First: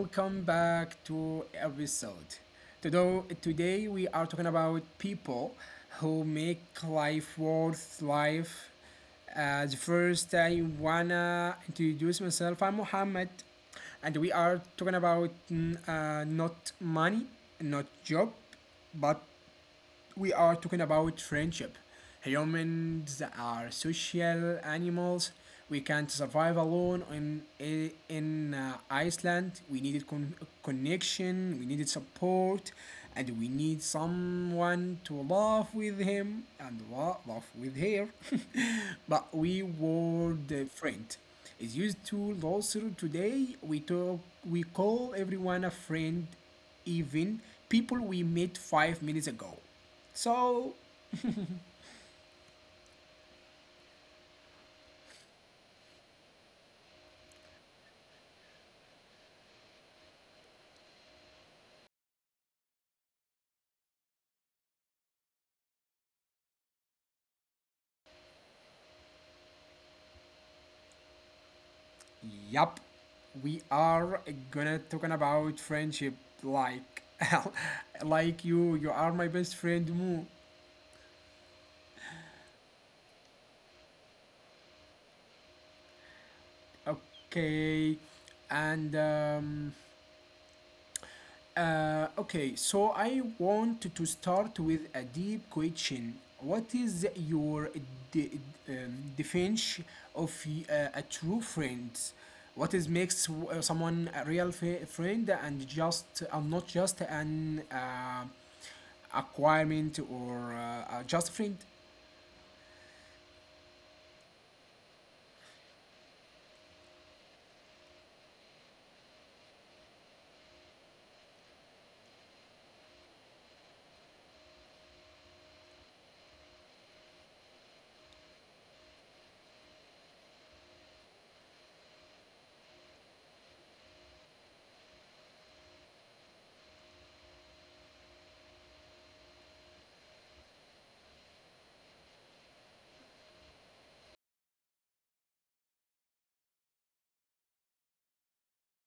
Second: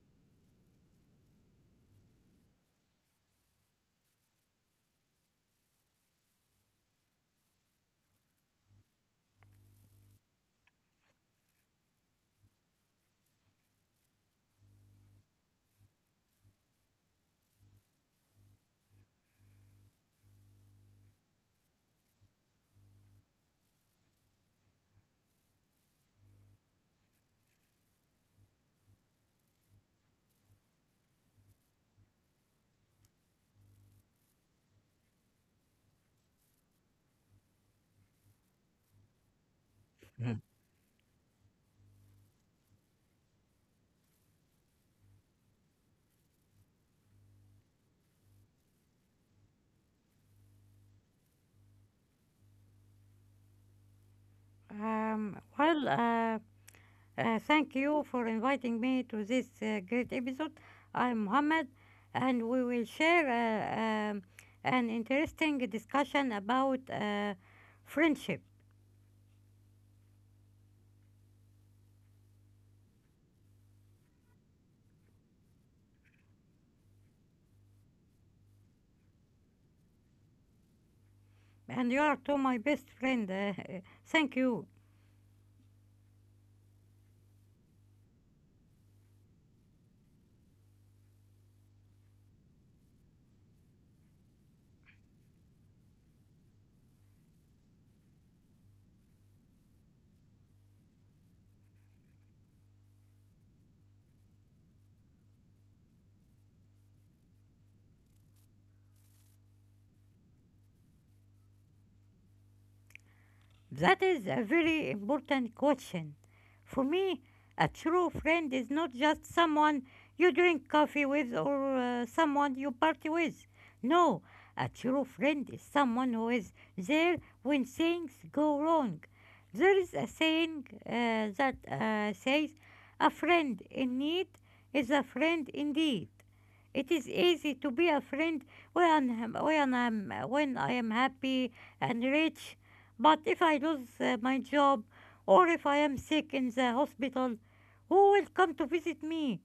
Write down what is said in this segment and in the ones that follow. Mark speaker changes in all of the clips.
Speaker 1: welcome back to episode. Today we are talking about people who make life worth life. The first I wanna introduce myself. I'm Mohammed, and we are talking about not money, not job, but we are talking about friendship. Humans are social animals. We can't survive alone in Iceland. We needed connection. We needed support, and we need someone to laugh with him and laugh with her. But we
Speaker 2: Mhm.
Speaker 1: word friend is used to loser today. We talk. We call everyone a friend, even people we met 5 minutes ago. So,
Speaker 2: Um, well, uh, Thank you for inviting me to this great episode. I'm Mohammed, and we will share an interesting discussion about friendship.
Speaker 1: yup, we are gonna talking about friendship like like you are my best friend Moo.
Speaker 2: And you are to my best friend. Thank you.
Speaker 1: Okay. And Okay, so I want to start with a deep question. What is your de- definition of a true friend? What is makes someone a real friend, and not just an acquirement or just a friend?
Speaker 2: That is a very important question. For me, a true friend is not just someone you drink coffee with or someone you party with. No, a true friend is someone who is there when things go wrong. There is a saying that says, a friend in need is a friend indeed. It is easy to be a friend when I'm, when I'm when I am happy and rich, but if I lose my job or if I am sick in the hospital, who will come to visit me?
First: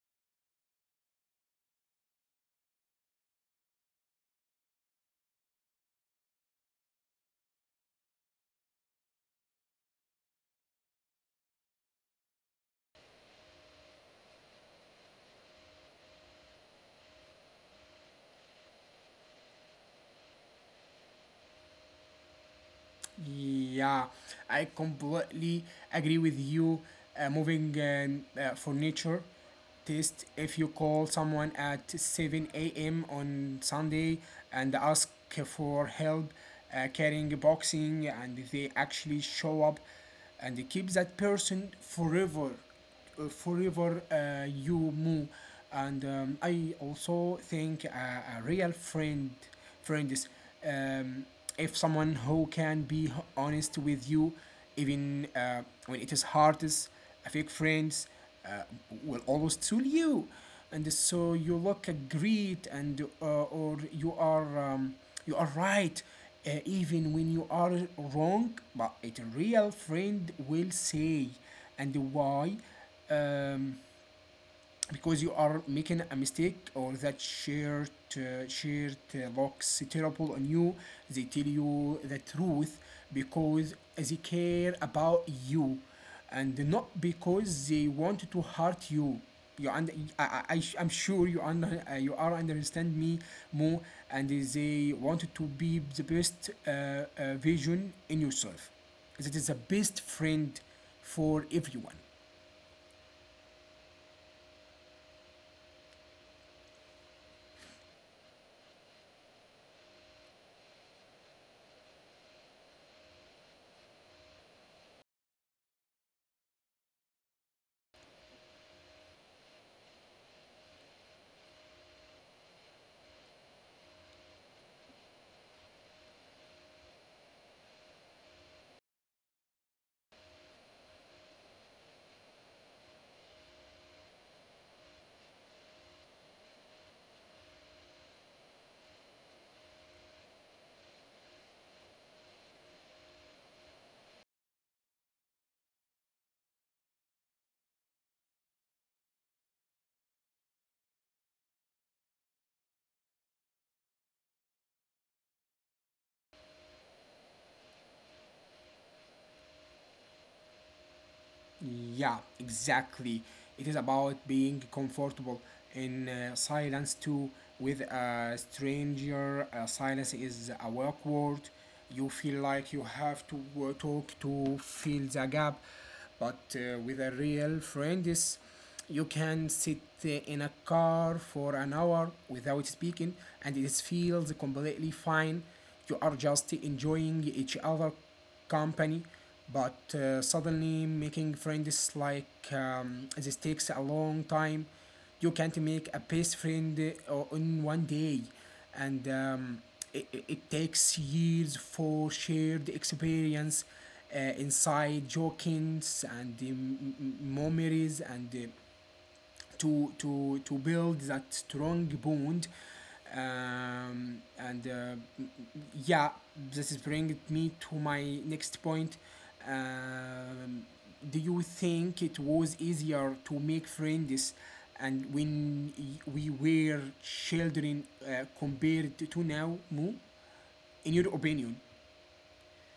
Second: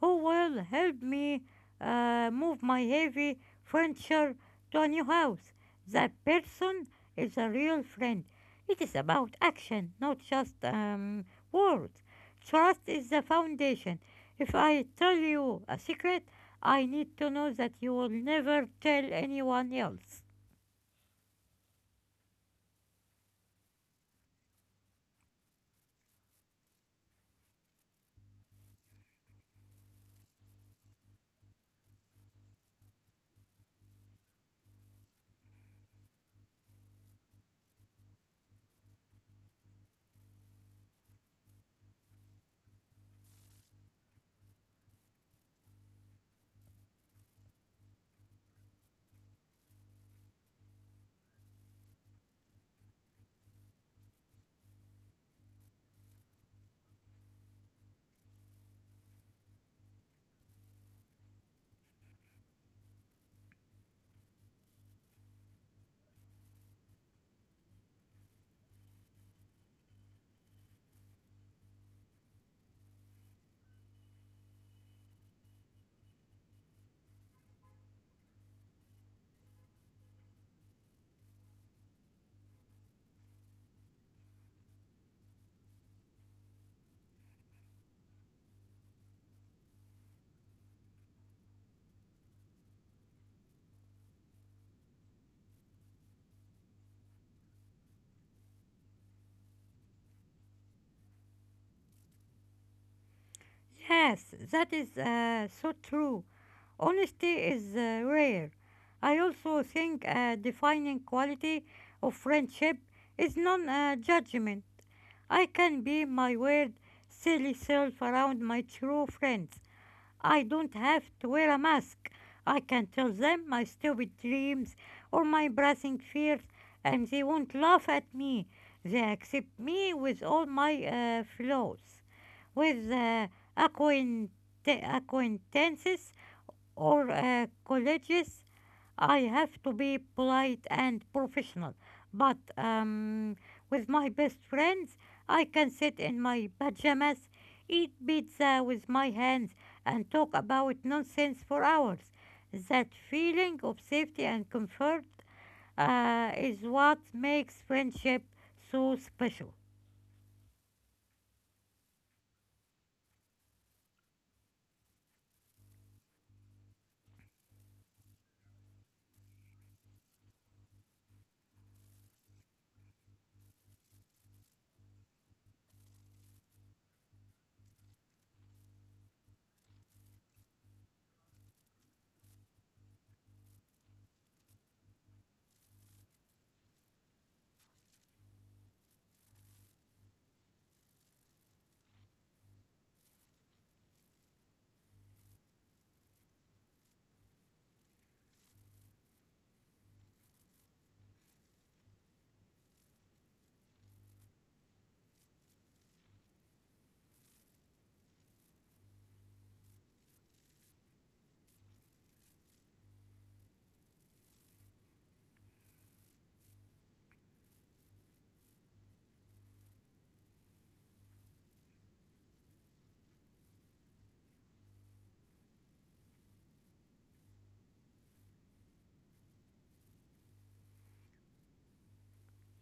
Speaker 2: Who will help me move my heavy furniture to a new house? That person is a real friend. It is about action, not just words. Trust is the foundation. If I tell you a secret, I need to know that you will never tell anyone else.
Speaker 1: Yeah, I completely agree with you. Moving furniture test, if you call someone at 7 a.m. on Sunday and ask for help carrying a boxing and they actually show up and keep that person forever, you move. And I also think a real friend is, um, if someone who can be honest with you even when it is hardest. A fake friends uh, will always tell you and so you look great, and or you are, you are right even when you are wrong. But a real friend will say, and why, um, because you are making a mistake, or that shirt looks terrible on you. They tell you the truth because they care about you, and not because they want to hurt you and I am sure you you are understand me more, and they want to be the best vision in yourself. That is the best friend for everyone.
Speaker 2: Yes, that is so true. Honesty is rare. I also think a defining quality of friendship is non judgment. I can be my weird, silly self around my true friends. I don't have to wear a mask. I can tell them my stupid dreams or my pressing fears, and they won't laugh at me. They accept me with all my flaws. With acquaint- acquaintances or colleagues, I have to be polite and professional. But with my best friends, I can sit in my pajamas, eat pizza with my hands, and talk about nonsense for hours. That feeling of safety and comfort is what makes friendship so special.
Speaker 1: Yeah, exactly. It is about being comfortable in silence too. With a stranger, silence is a work word. You feel like you have to talk to fill the gap. But with a real friend, is you can sit in a car for an hour without speaking, and it feels completely fine. You are just enjoying each other company. But suddenly, making friends like this takes a long time. You can't make a best friend in one day, and it takes years for shared experience, uh, inside jokings and memories, and to build that strong bond. And yeah, this is bringing me to my next point. um, do you think it was easier to make friends and when we were children compared to now, Mu? In your opinion?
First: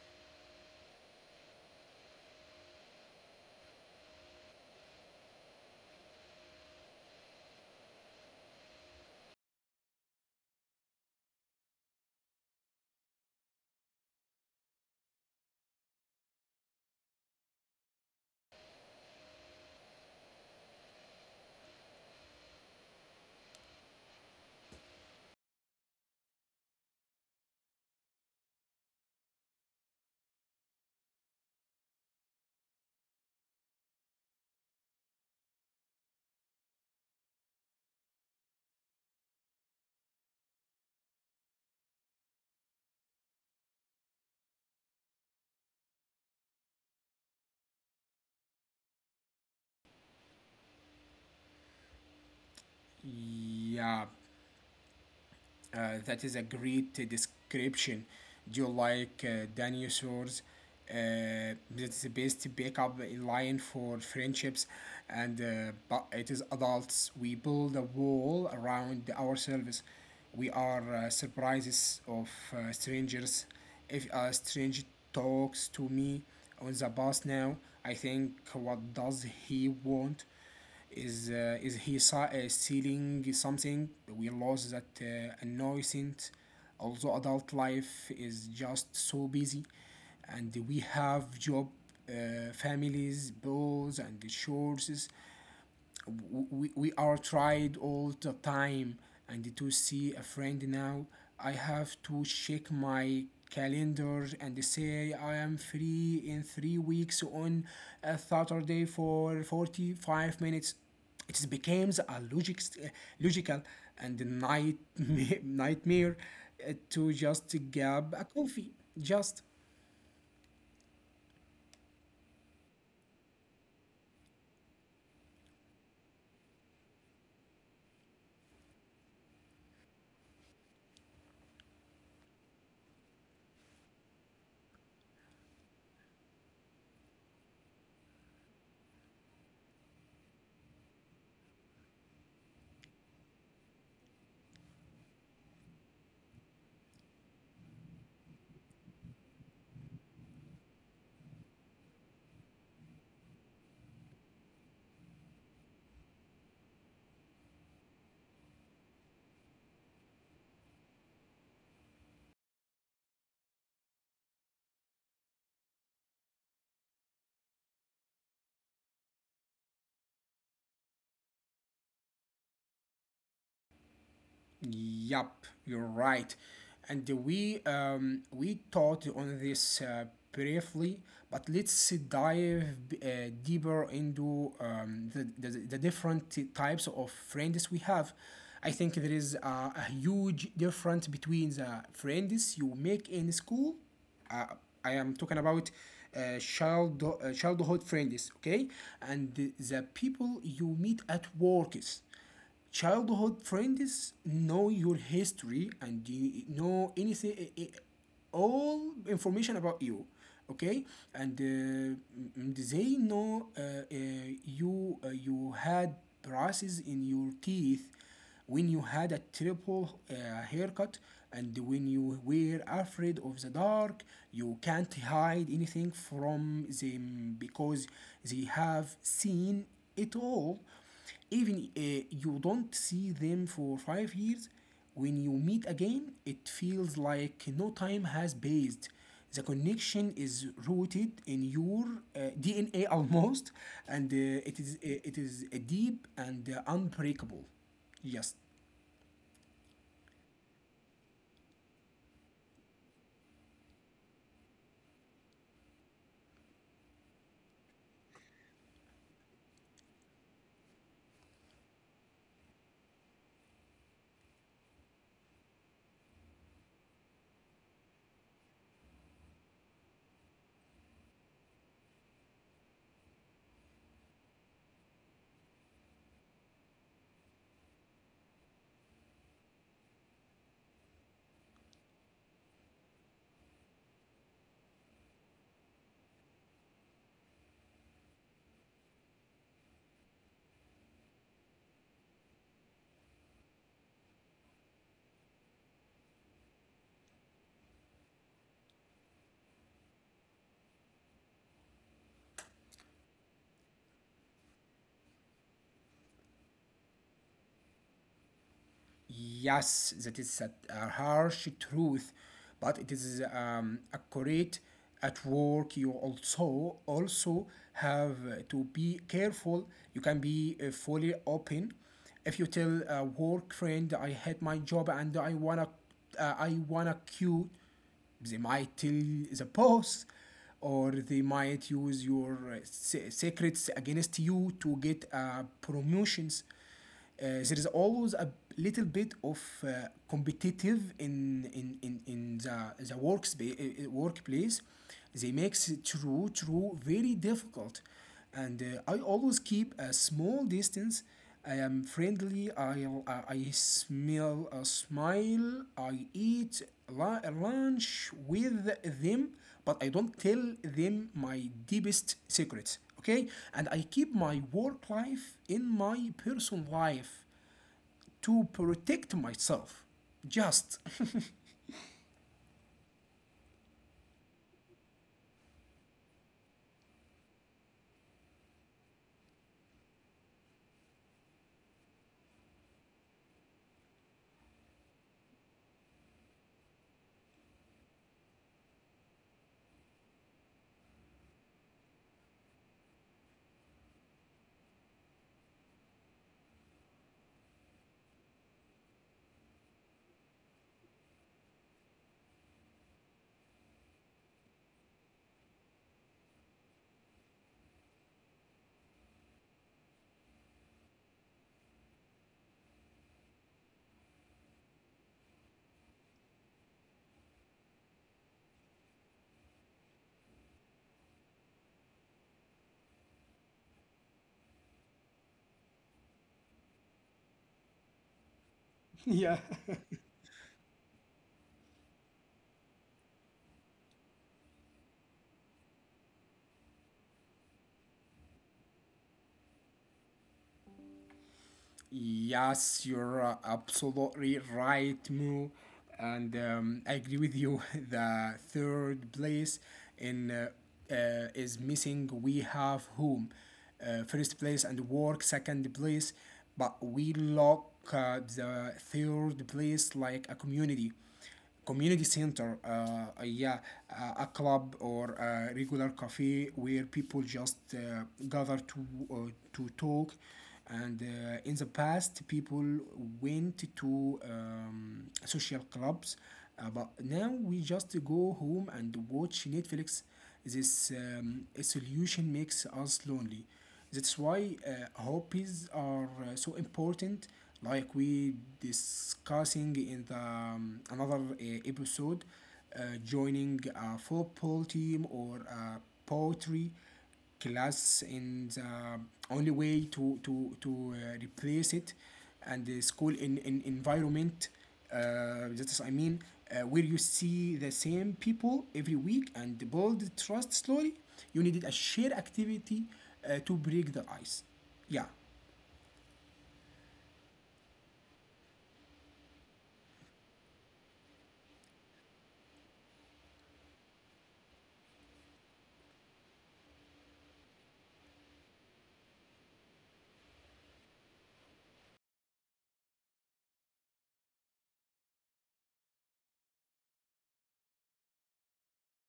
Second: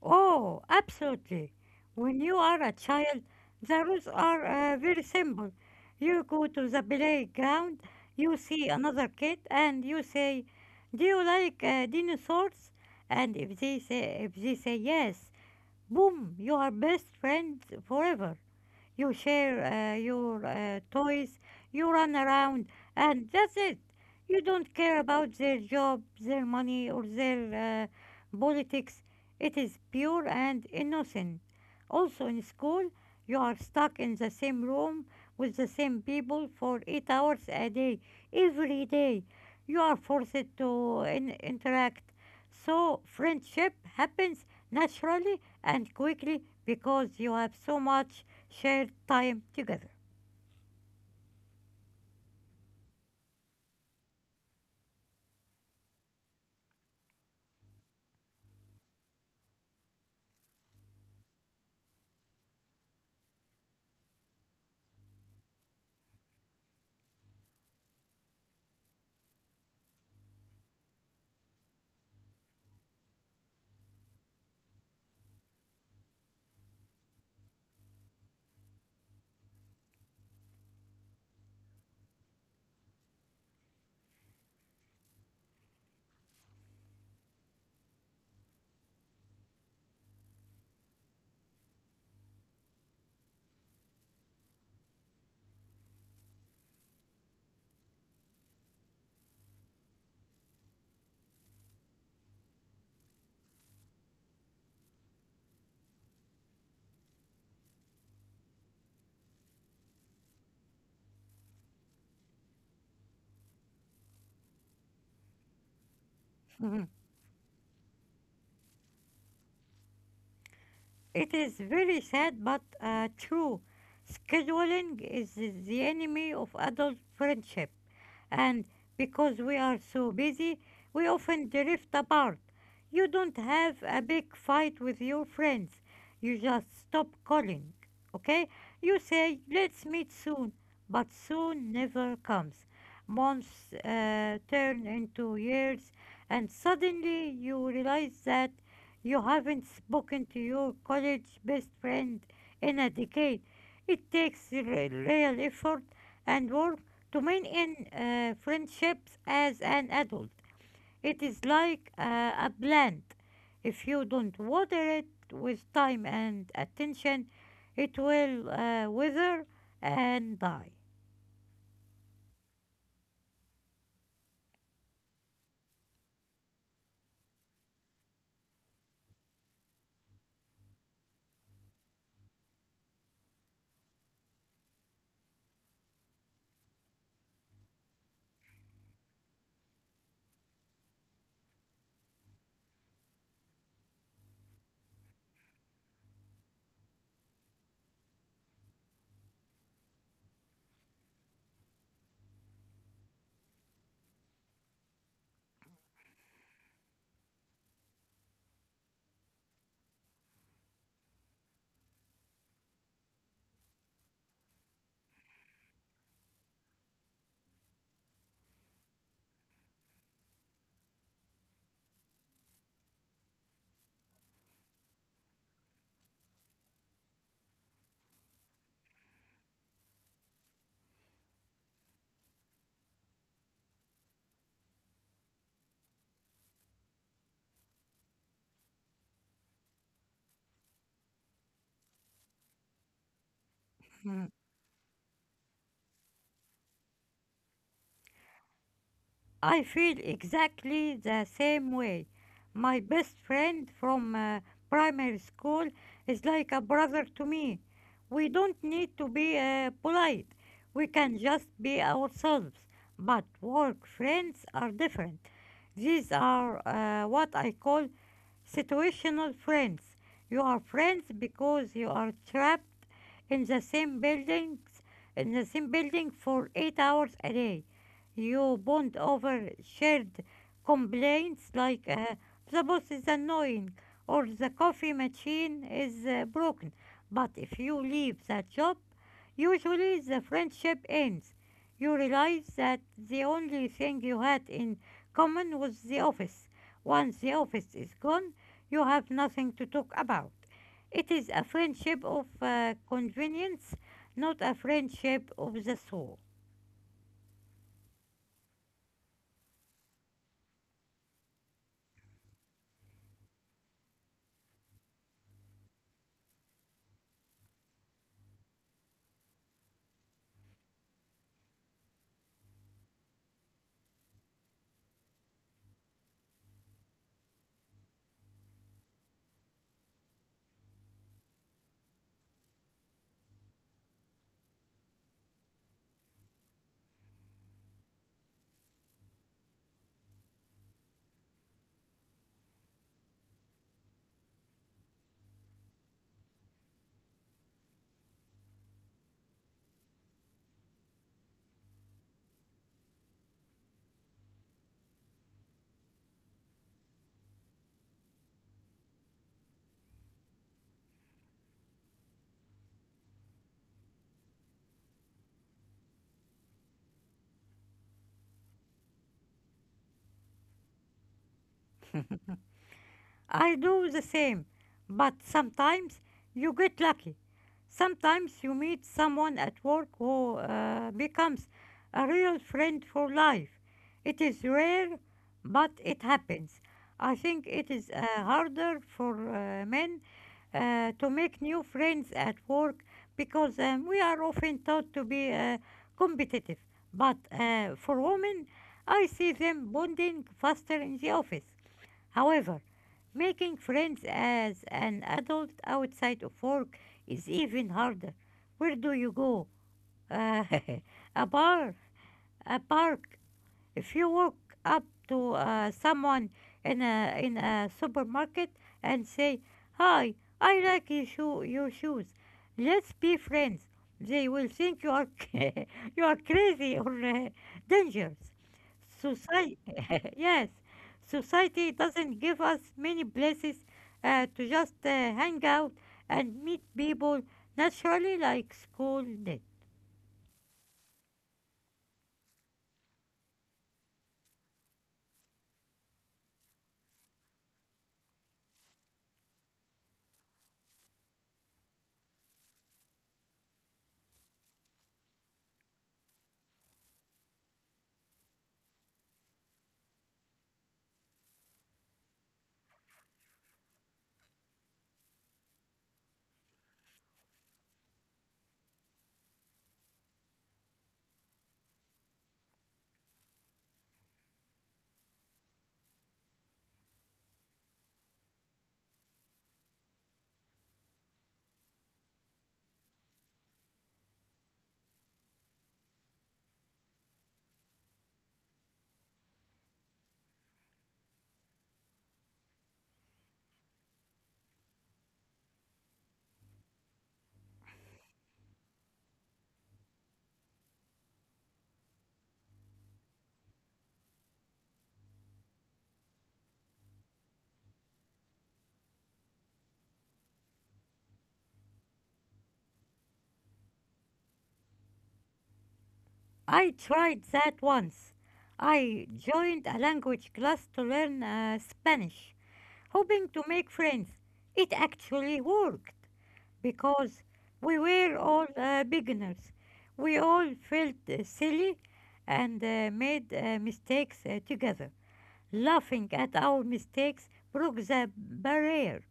Speaker 2: Oh, absolutely. When you are a child, the rules are very simple. You go to the playground, you see another kid, and you say, "Do you like dinosaurs?" And if they say yes, boom, you are best friends forever. You share uh, your toys, you run around, and that's it. You don't care about their job, their money, or their politics. It is pure and innocent. Also, in school, you are stuck in the same room with the same people for 8 hours a day, every day. You are forced to interact. So, friendship happens naturally and quickly because you have so much shared time together.
Speaker 1: Yeah. That is a great description. Do you like dinosaurs? That's the best backup line for friendships. And but it is adults. We build a wall around ourselves. We are surprises of strangers. If a stranger talks to me on the bus now, I think, what does he want? Is he stealing something? We lost that annoying. Also, adult life is just so busy, and we have job, families, bills, and chores. We are tried all the time, and to see a friend now, I have to check my calendar and say, I am free in 3 weeks on a Saturday for 45 minutes. It becomes a logical and nightmare, nightmare
Speaker 2: Mhm.
Speaker 1: to just grab a coffee, just.
Speaker 2: It is very sad but true. Scheduling is the enemy of adult friendship, and because we are so busy, we often drift apart. You don't have a big fight with your friends, you just stop calling, okay? You say, let's meet soon, but soon never comes. Months turn into years, and suddenly you realize that you haven't spoken to your college best friend in a decade. It takes real effort and work to maintain friendships as an adult. It is like a plant. If you don't water it with time and attention, it will wither and die.
Speaker 1: Yup, you're right. And we taught on this briefly, but let's dive deeper into the different types of friends we have. I think there is a huge difference between the friends you make in school. Uh, I am talking about childhood friends, okay, and the people you meet at works. Childhood friends know your history and you know anything, all information about you, okay? They know, you had braces in your teeth, when you had a triple haircut, and when you were afraid of the dark. You can't hide anything from them, because they have seen it all. Even you don't see them for 5 years, when you meet again it feels like no time has passed. The connection is rooted in your DNA almost, and it is, deep and unbreakable, just.
Speaker 2: I feel exactly the same way. My best friend from primary school is like a brother to me. We don't need to be polite. We can just be ourselves. But work friends are different. These are what I call situational friends. You are friends because you are trapped in the same buildings, in the same building for 8 hours a day. You bond over shared complaints like the boss is annoying or the coffee machine is broken. But if you leave that job, usually the friendship ends. You realize that the only thing you had in common was the office. Once the office is gone, you have nothing to talk about. It is a friendship of convenience, not a friendship of the soul.
Speaker 1: Yes, that is a harsh truth, but it is accurate. At work, you also have to be careful. You can be fully open. If you tell a work friend, "I hate my job and I wanna quit," they might tell the boss, or they might use your secrets against you to get promotions. There is always a little bit of competitive in in the workspace workplace. They makes it true very difficult, and I always keep a small distance. I am friendly. I smell a smile. I eat lunch with them, but I don't tell them my deepest secrets, okay? And I keep my work life in my personal life to protect myself, just.
Speaker 2: I do the same, but sometimes you get lucky. Sometimes you meet someone at work who becomes a real friend for life. It is rare, but it happens. I think it is harder for men to make new friends at work because we are often taught to be competitive. But for women, I see them bonding faster in the office. However, making friends as an adult outside of work is even harder. Where do you go? Uh, a bar, a park? If you walk up to someone in a supermarket and say, "Hi, I like your shoes. Let's be friends," they will think you are you are crazy or dangerous.
Speaker 1: Yeah.
Speaker 2: Society, yes, society doesn't give us many places to just hang out and meet people naturally like school did.
Speaker 1: Yes, you're absolutely right, Mu. And I agree with you. The third place in is missing. We have home, first place, and work, second place, but we look at the third place like a community center, yeah, a club or a regular cafe where people just gather to, talk. And in the past, people went to social clubs, but now we just go home and watch Netflix. This solution makes us lonely. That's why hobbies are so important, like we discussing in the another episode. Joining a football team or a poetry class in the only way to replace it, and the school in environment. That is, I mean, where you see the same people every week and build trust slowly. You needed a shared activity to break the ice. Yeah.
Speaker 2: I tried that once. I joined a language class to learn Spanish, hoping to make friends. It actually worked because we were all beginners. We all felt silly and made mistakes together. Laughing at our mistakes broke the barrier.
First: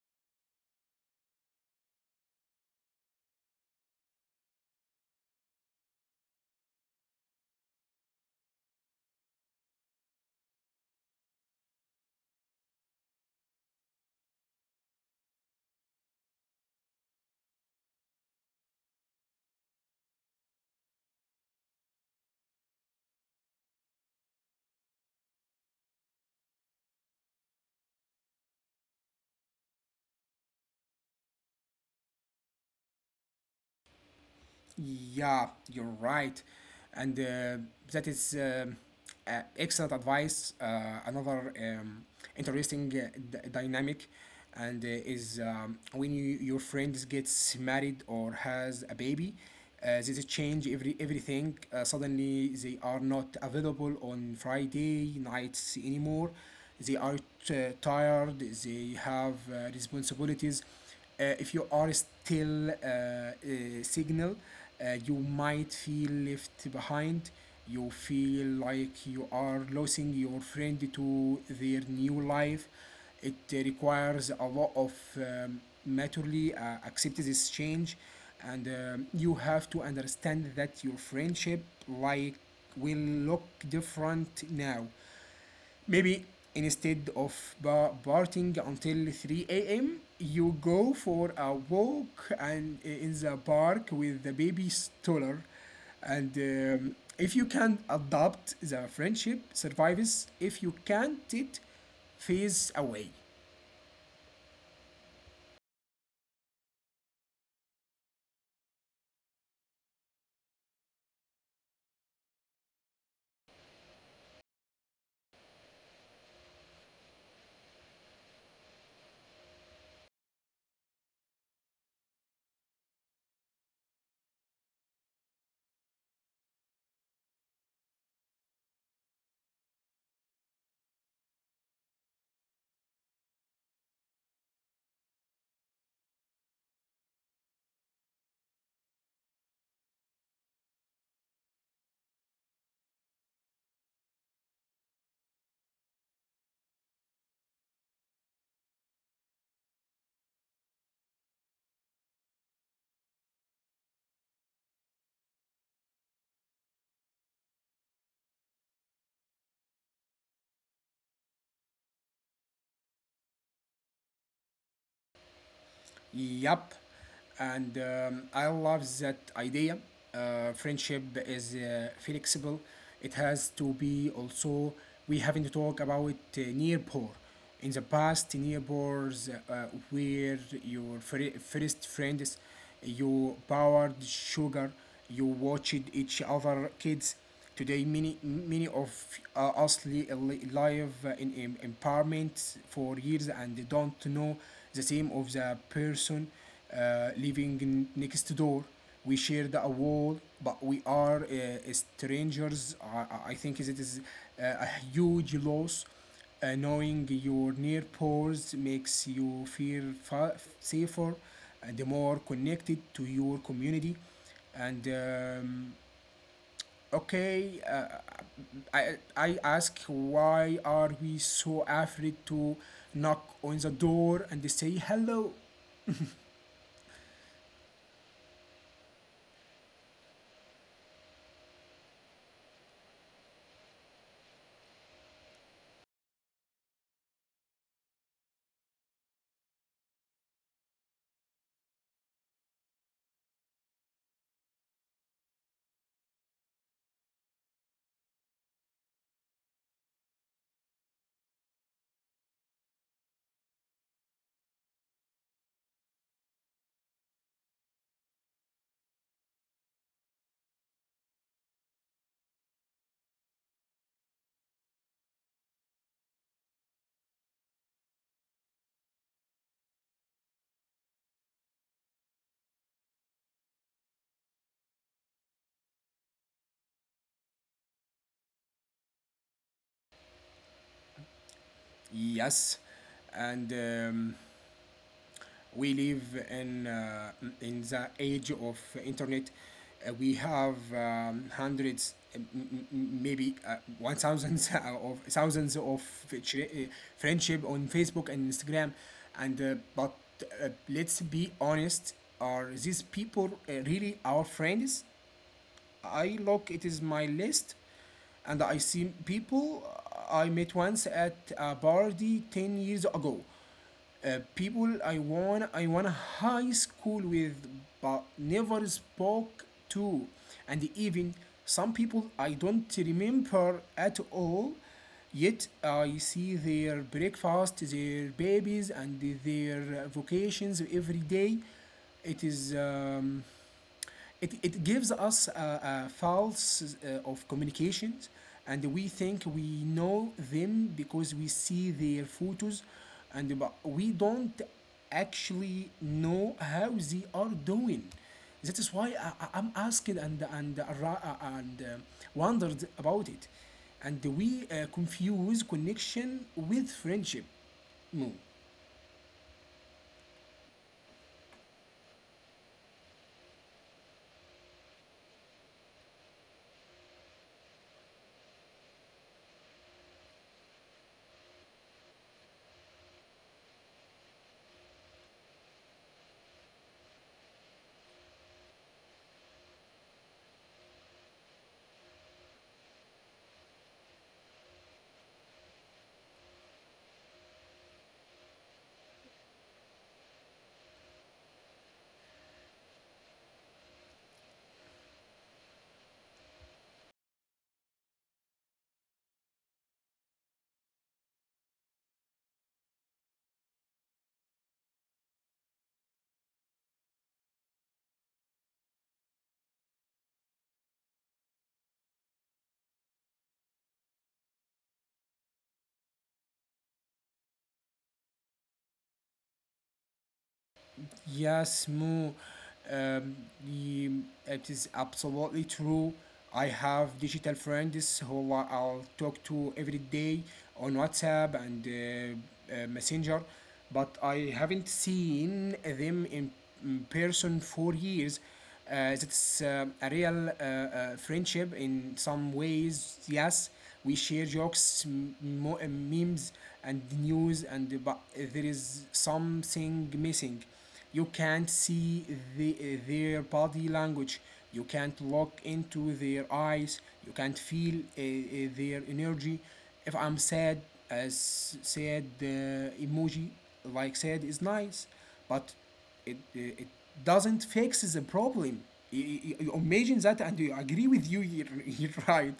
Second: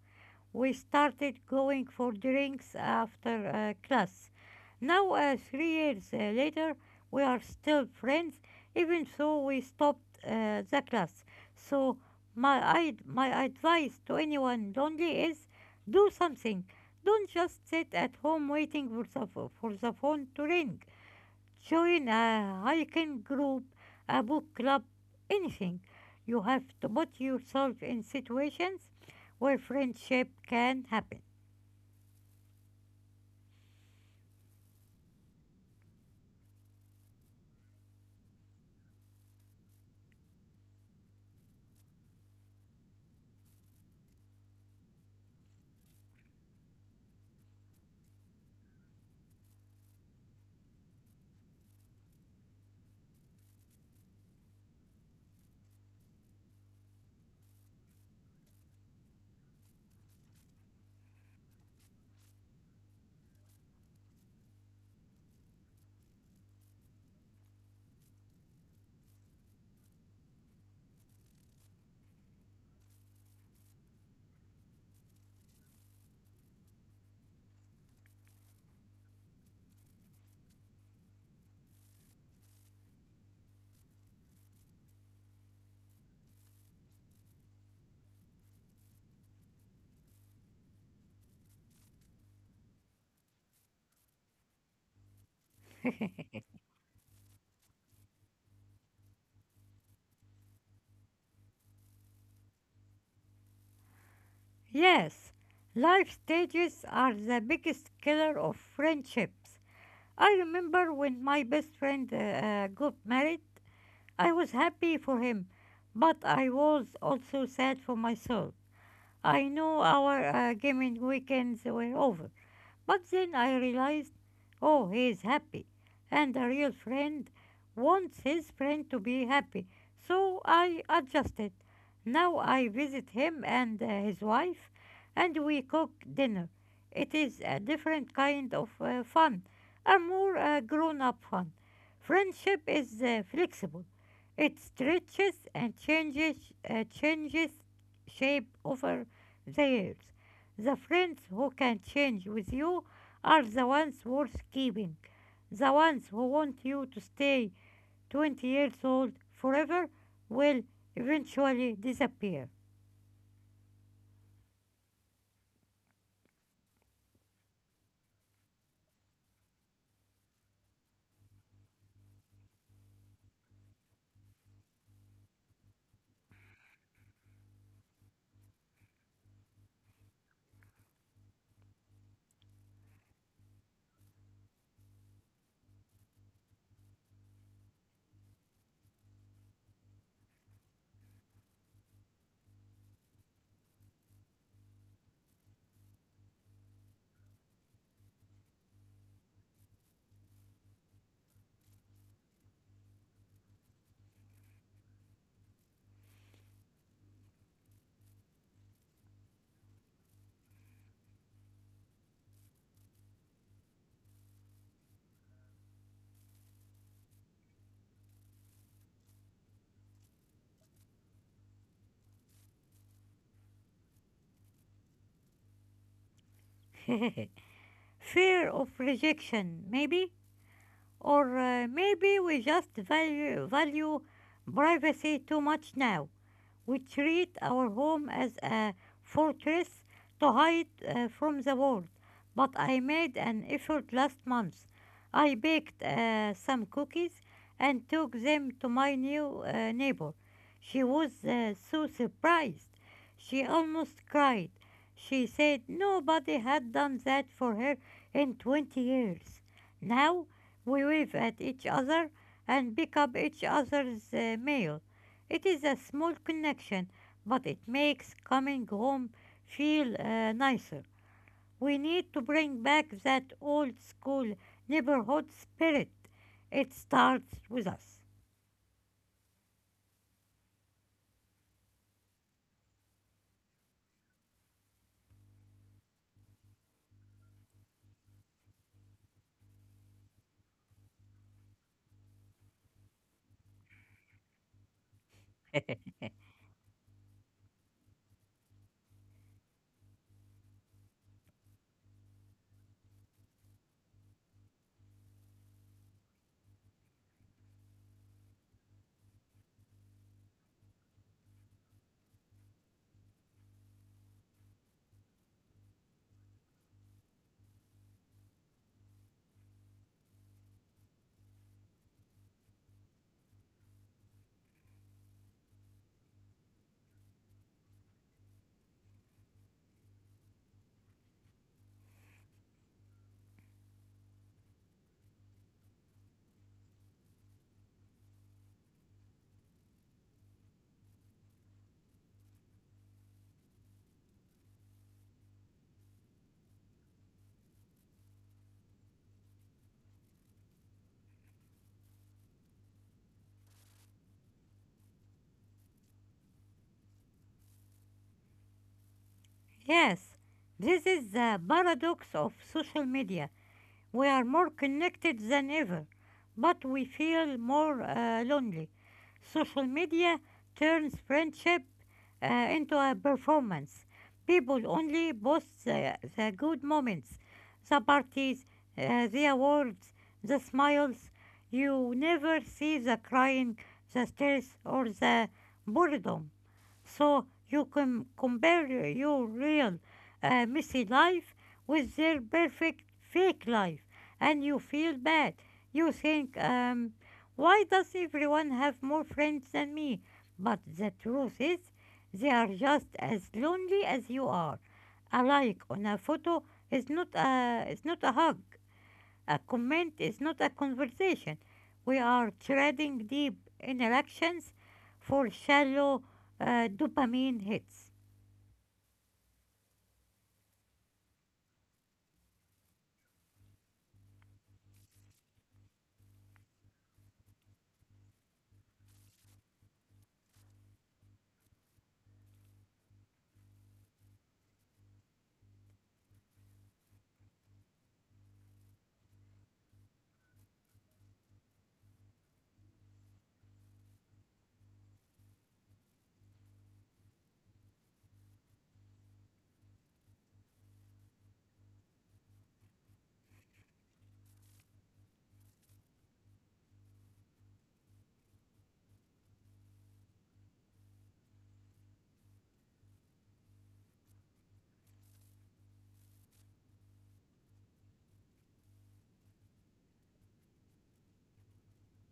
Speaker 2: We started going for drinks after class. Now, 3 years later, we are still friends, even though we stopped the class. So, my advice to anyone lonely is do something. Don't just sit at home waiting for for the phone to ring. Join a hiking group, a book club, anything. You have to put yourself in situations where friendship can happen.
Speaker 1: Yeah, you're right, and that is, excellent advice. Another interesting dynamic, and is, when your friend gets married or has a baby, they change everything. Suddenly, they are not available on Friday nights anymore. They are tired. They have responsibilities. If you are still, signal, you might feel left behind. You feel like you are losing your friend to their new life. It requires a lot of maturely accept this change, and you have to understand that your friendship like will look different now. Maybe, instead of partying until 3 a.m., you go for a walk and in the park with the baby stroller. And if you can adopt, the friendship survives. If you can't, it fades away.
Speaker 2: Yes, life stages are the biggest killer of friendships. I remember when my best friend got married, I was happy for him, but I was also sad for myself. I knew our gaming weekends were over. But then I realized, oh, he is happy. And a real friend wants his friend to be happy. So I adjusted. Now I visit him and his wife, and we cook dinner. It is a different kind of fun, a more grown up fun. Friendship is flexible, it stretches and changes, changes shape over the years. The friends who can change with you are the ones worth keeping. The ones who want you to stay 20 years old forever will eventually disappear.
Speaker 1: Yup, and I love that idea. Friendship is flexible. It has to be also. We haven't talked about poor. In the past, nearpors were your first friends. You powered sugar. You watched each other kids. Today, many, many of us live in empowerment for years and don't know the same of the person living next door. We share a wall, but we are strangers. I think it is a huge loss. Knowing your neighbors makes you feel safer and more connected to your community, and, okay, I ask, why are we so afraid to knock on the door and say hello?
Speaker 2: Fear of rejection, maybe? Or maybe we value privacy too much now. We treat our home as a fortress to hide from the world. But I made an effort last month. I baked some cookies and took them to my new neighbor. She was so surprised. She almost cried. She said nobody had done that for her in 20 years. Now we wave at each other and pick up each other's mail. It is a small connection, but it makes coming home feel nicer. We need to bring back that old school neighborhood spirit. It starts with us.
Speaker 1: Yes, and we live in the age of internet. We have hundreds, maybe one thousands of thousands of friendship on Facebook and Instagram. And but let's be honest, are these people really our friends? I look it is my list, and I see people I met once at a party 10 years ago. People I want a high school with, but never spoke to. And even some people I don't remember at all. Yet I see their breakfast, their babies, and their vocations every day. It is um, it gives us a false of communications, and we think we know them because we see their photos and but we don't actually know how they are doing. That is why I am asking and wondered about it, and we confuse connection with friendship. No.
Speaker 2: Yes, this is the paradox of social media. We are more connected than ever, but we feel more lonely. Social media turns friendship into a performance. People only post the good moments, the parties, the awards, the smiles. You never see the crying, the stress, or the boredom. So you can compare your real messy life with their perfect fake life, and you feel bad. You think, why does everyone have more friends than me? But the truth is, they are just as lonely as you are. A like on a photo is not a hug. A comment is not a conversation. We are treading deep in elections for shallow dopamine hits.
Speaker 1: Yes, Mo. Um, y- it is absolutely true. I have digital friends who I'll talk to every day on WhatsApp and Messenger, but I haven't seen them in person for years. It's a real friendship in some ways. Yes, we share jokes, memes, and news, and but there is something missing. You can't see their body language. You can't look into their eyes. You can't feel their energy. If I'm sad, as sad emoji, like sad is nice, but it doesn't fix the problem. You imagine that, and you agree with you. You're right.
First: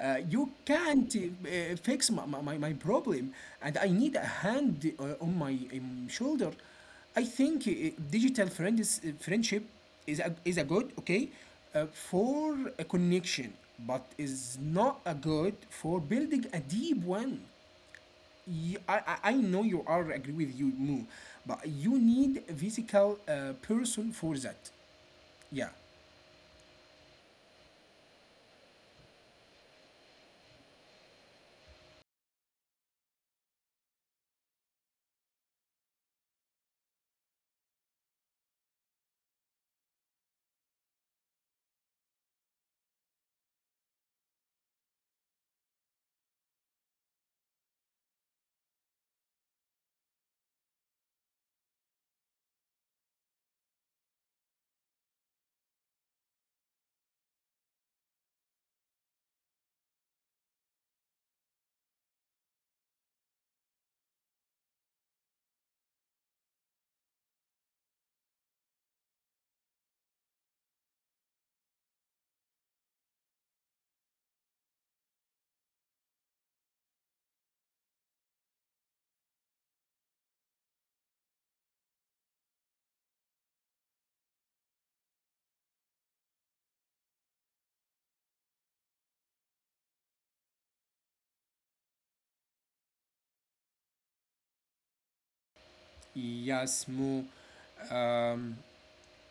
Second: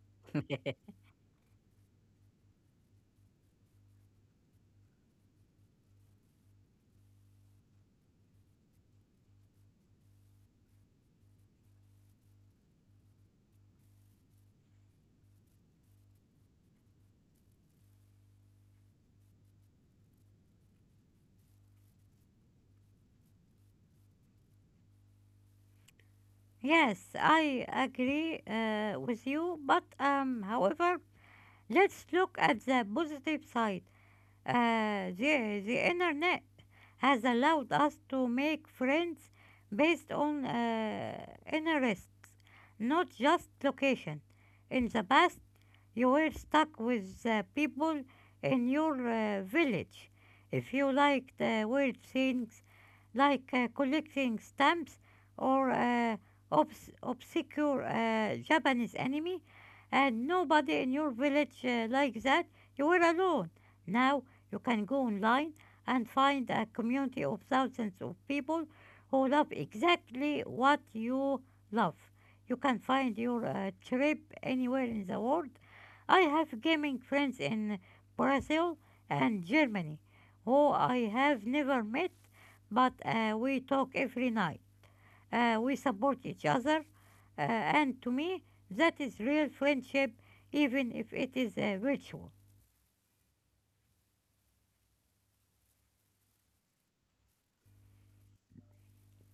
Speaker 1: You can't fix my problem, and I need a hand on my shoulder. I think digital friends friendship is a good okay for a connection, but is not a good for building a deep one. I know you are agree with you, Moo, but you need a physical person for that. Yeah,
Speaker 2: Yes, I agree with you, but however, let's look at the positive side. The internet has allowed us to make friends based on interests, not just location. In the past, you were stuck with the people in your village. If you liked weird things, like collecting stamps or obscure Japanese anime, and nobody in your village likes that, you were alone. Now you can go online and find a community of thousands of people who love exactly what you love. You can find your trip anywhere in the world. I have gaming friends in Brazil and Germany who I have never met, but we talk every night. We support each other, and to me, that is real friendship, even if it is a virtual.
Speaker 1: yes, Moo. Um,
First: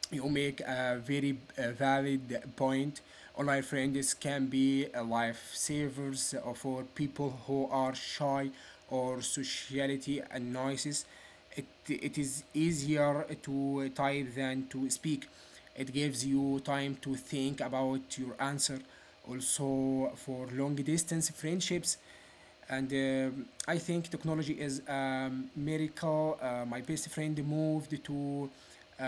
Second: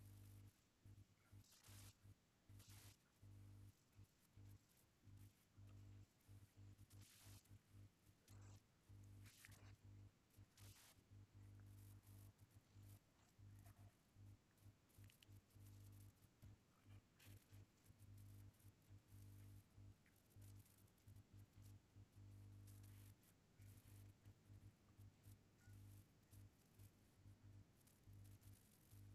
Speaker 1: you make a very valid point. Online friends can be lifesavers for people who are shy or sociality annoyances. It is easier to type than to speak. It gives you time to think about your answer. Also, for long distance friendships, and I think technology is a miracle. My best friend moved to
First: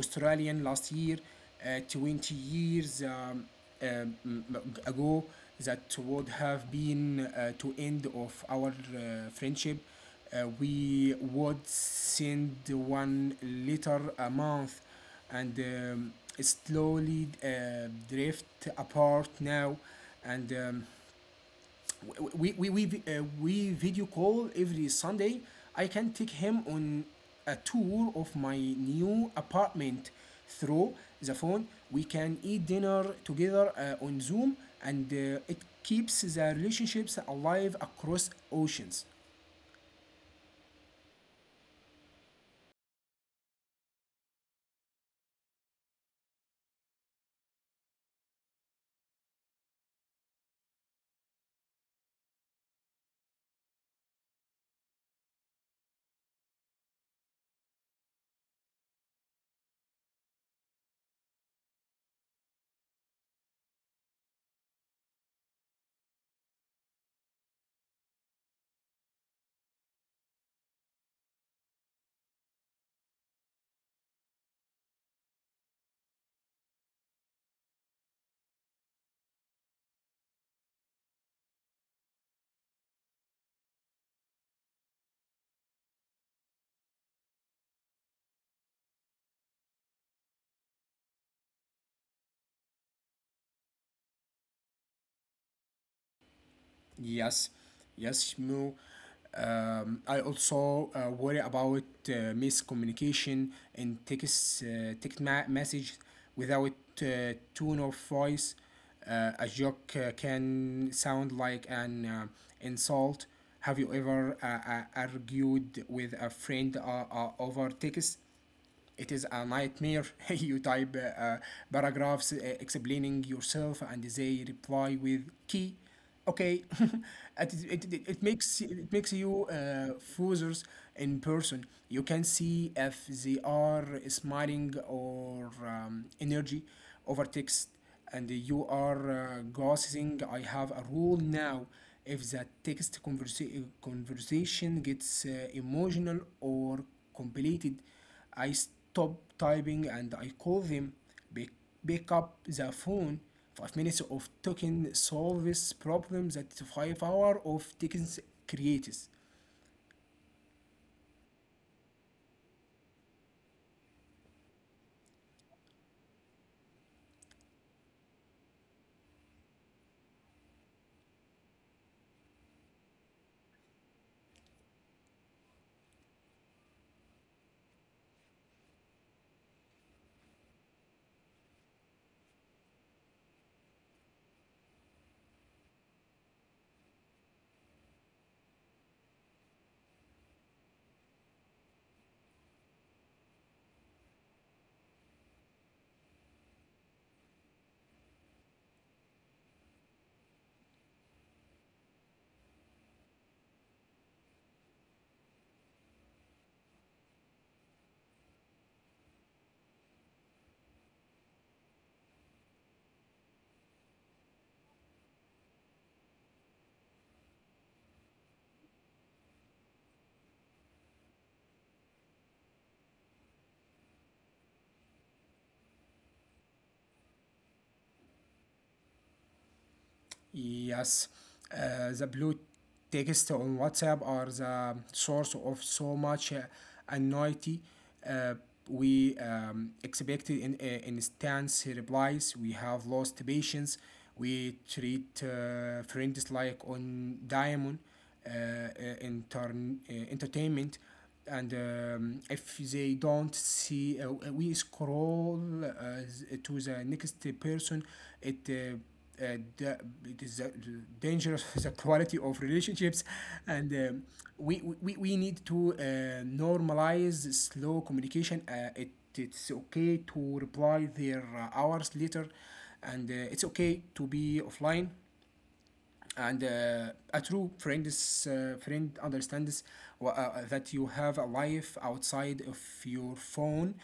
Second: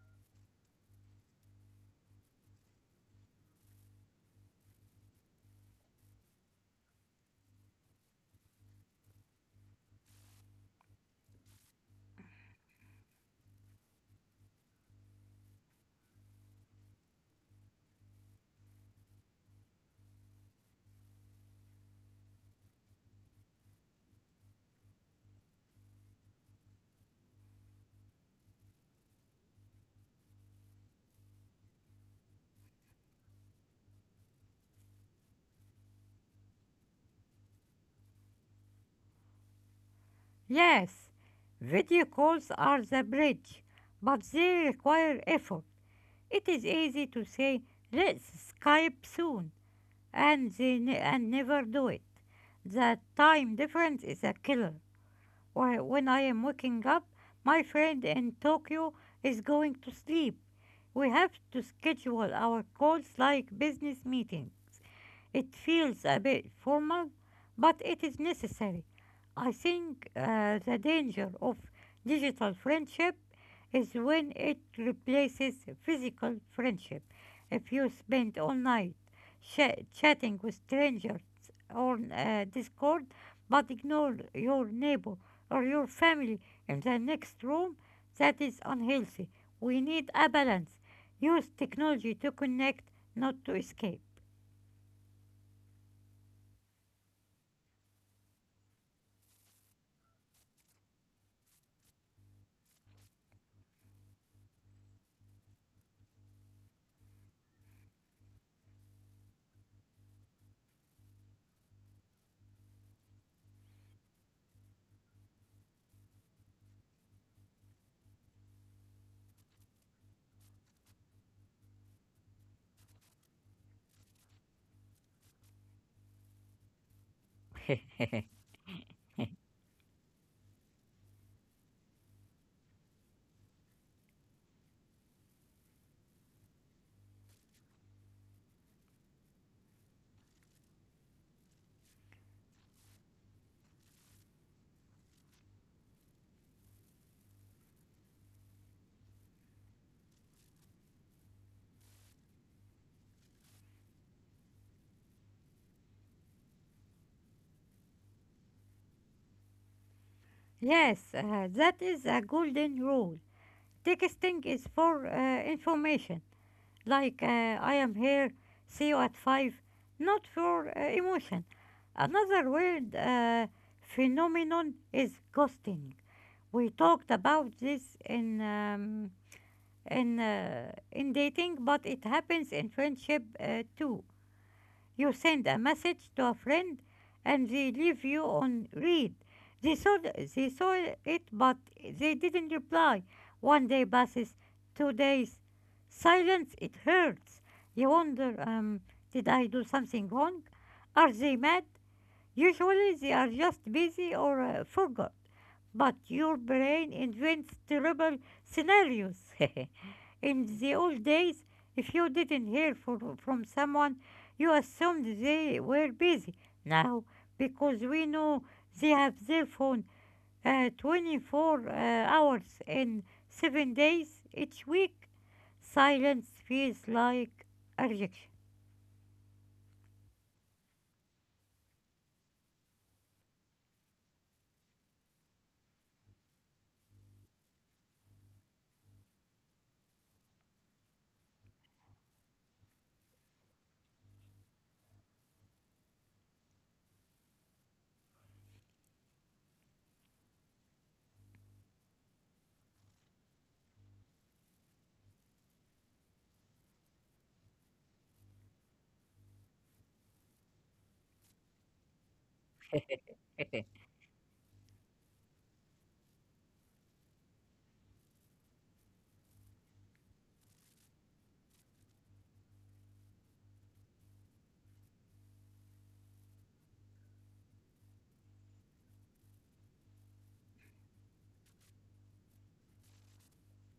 Speaker 1: Australian last year. 20 years um, ago, that would have been to end of our friendship. We would send one letter a month and slowly drift apart now, and we video call every Sunday. I can take him on a tour of my new apartment through the phone. We can eat dinner together on Zoom, and it keeps the relationships alive across oceans.
Speaker 2: Yes, video calls are the bridge, but they require effort. It is easy to say, let's Skype soon, and never do it. The time difference is a killer, or when I am waking up, my friend in Tokyo is going to sleep. We have to schedule our calls like business meetings. It feels a bit formal, but it is necessary. I think the danger of digital friendship is when it replaces physical friendship. If you spend all night chatting with strangers on Discord but ignore your neighbor or your family in the next room, that is unhealthy. We need a balance. Use technology to connect, not to escape.
Speaker 1: Yes, yes, Shmu. I also worry about miscommunication in text message without tone of voice. A joke can sound like an insult. Have you ever argued with a friend over text? It is a nightmare. You type paragraphs explaining yourself, and they reply with key. Okay. it, is- it, it makes you foozers in person. You can see if they are smiling or energy over text, and you are gossiping. I have a rule now: if the text conversation gets emotional or complicated, I stop typing and I call them. Pick, pick up the phone. 5 minutes of talking solves problems that 5 hours of taking creates.
Speaker 2: Yes, that is a golden rule. Texting is for information, like I am here, see you at 5, not for emotion. Another weird phenomenon is ghosting. We talked about this in dating, but it happens in friendship too. You send a message to a friend and they leave you on read. They saw, they saw it, but they didn't reply. One day passes, 2 days. Silence, it hurts. You wonder, did I do something wrong? Are they mad? Usually they are just busy or forgot. But your brain invents terrible scenarios. In the old days, if you didn't hear from someone, you assumed they were busy. Now, because we know they have their phone 24 hours and 7 days each week, silence feels like a rejection.
Speaker 1: Yes, the blue text on WhatsApp are the source of so much anxiety. Uh, we expected instant replies. We have lost patience. We treat friends like on diamond uh, uh, entertainment, and if they don't see, we scroll to the next person. It uh, uh, da- it is uh, dangerous. The quality of relationships, and we need to normalize slow communication. It's okay to reply their hours later, and it's okay to be offline, and a true friend understands that you have a life outside of your phone.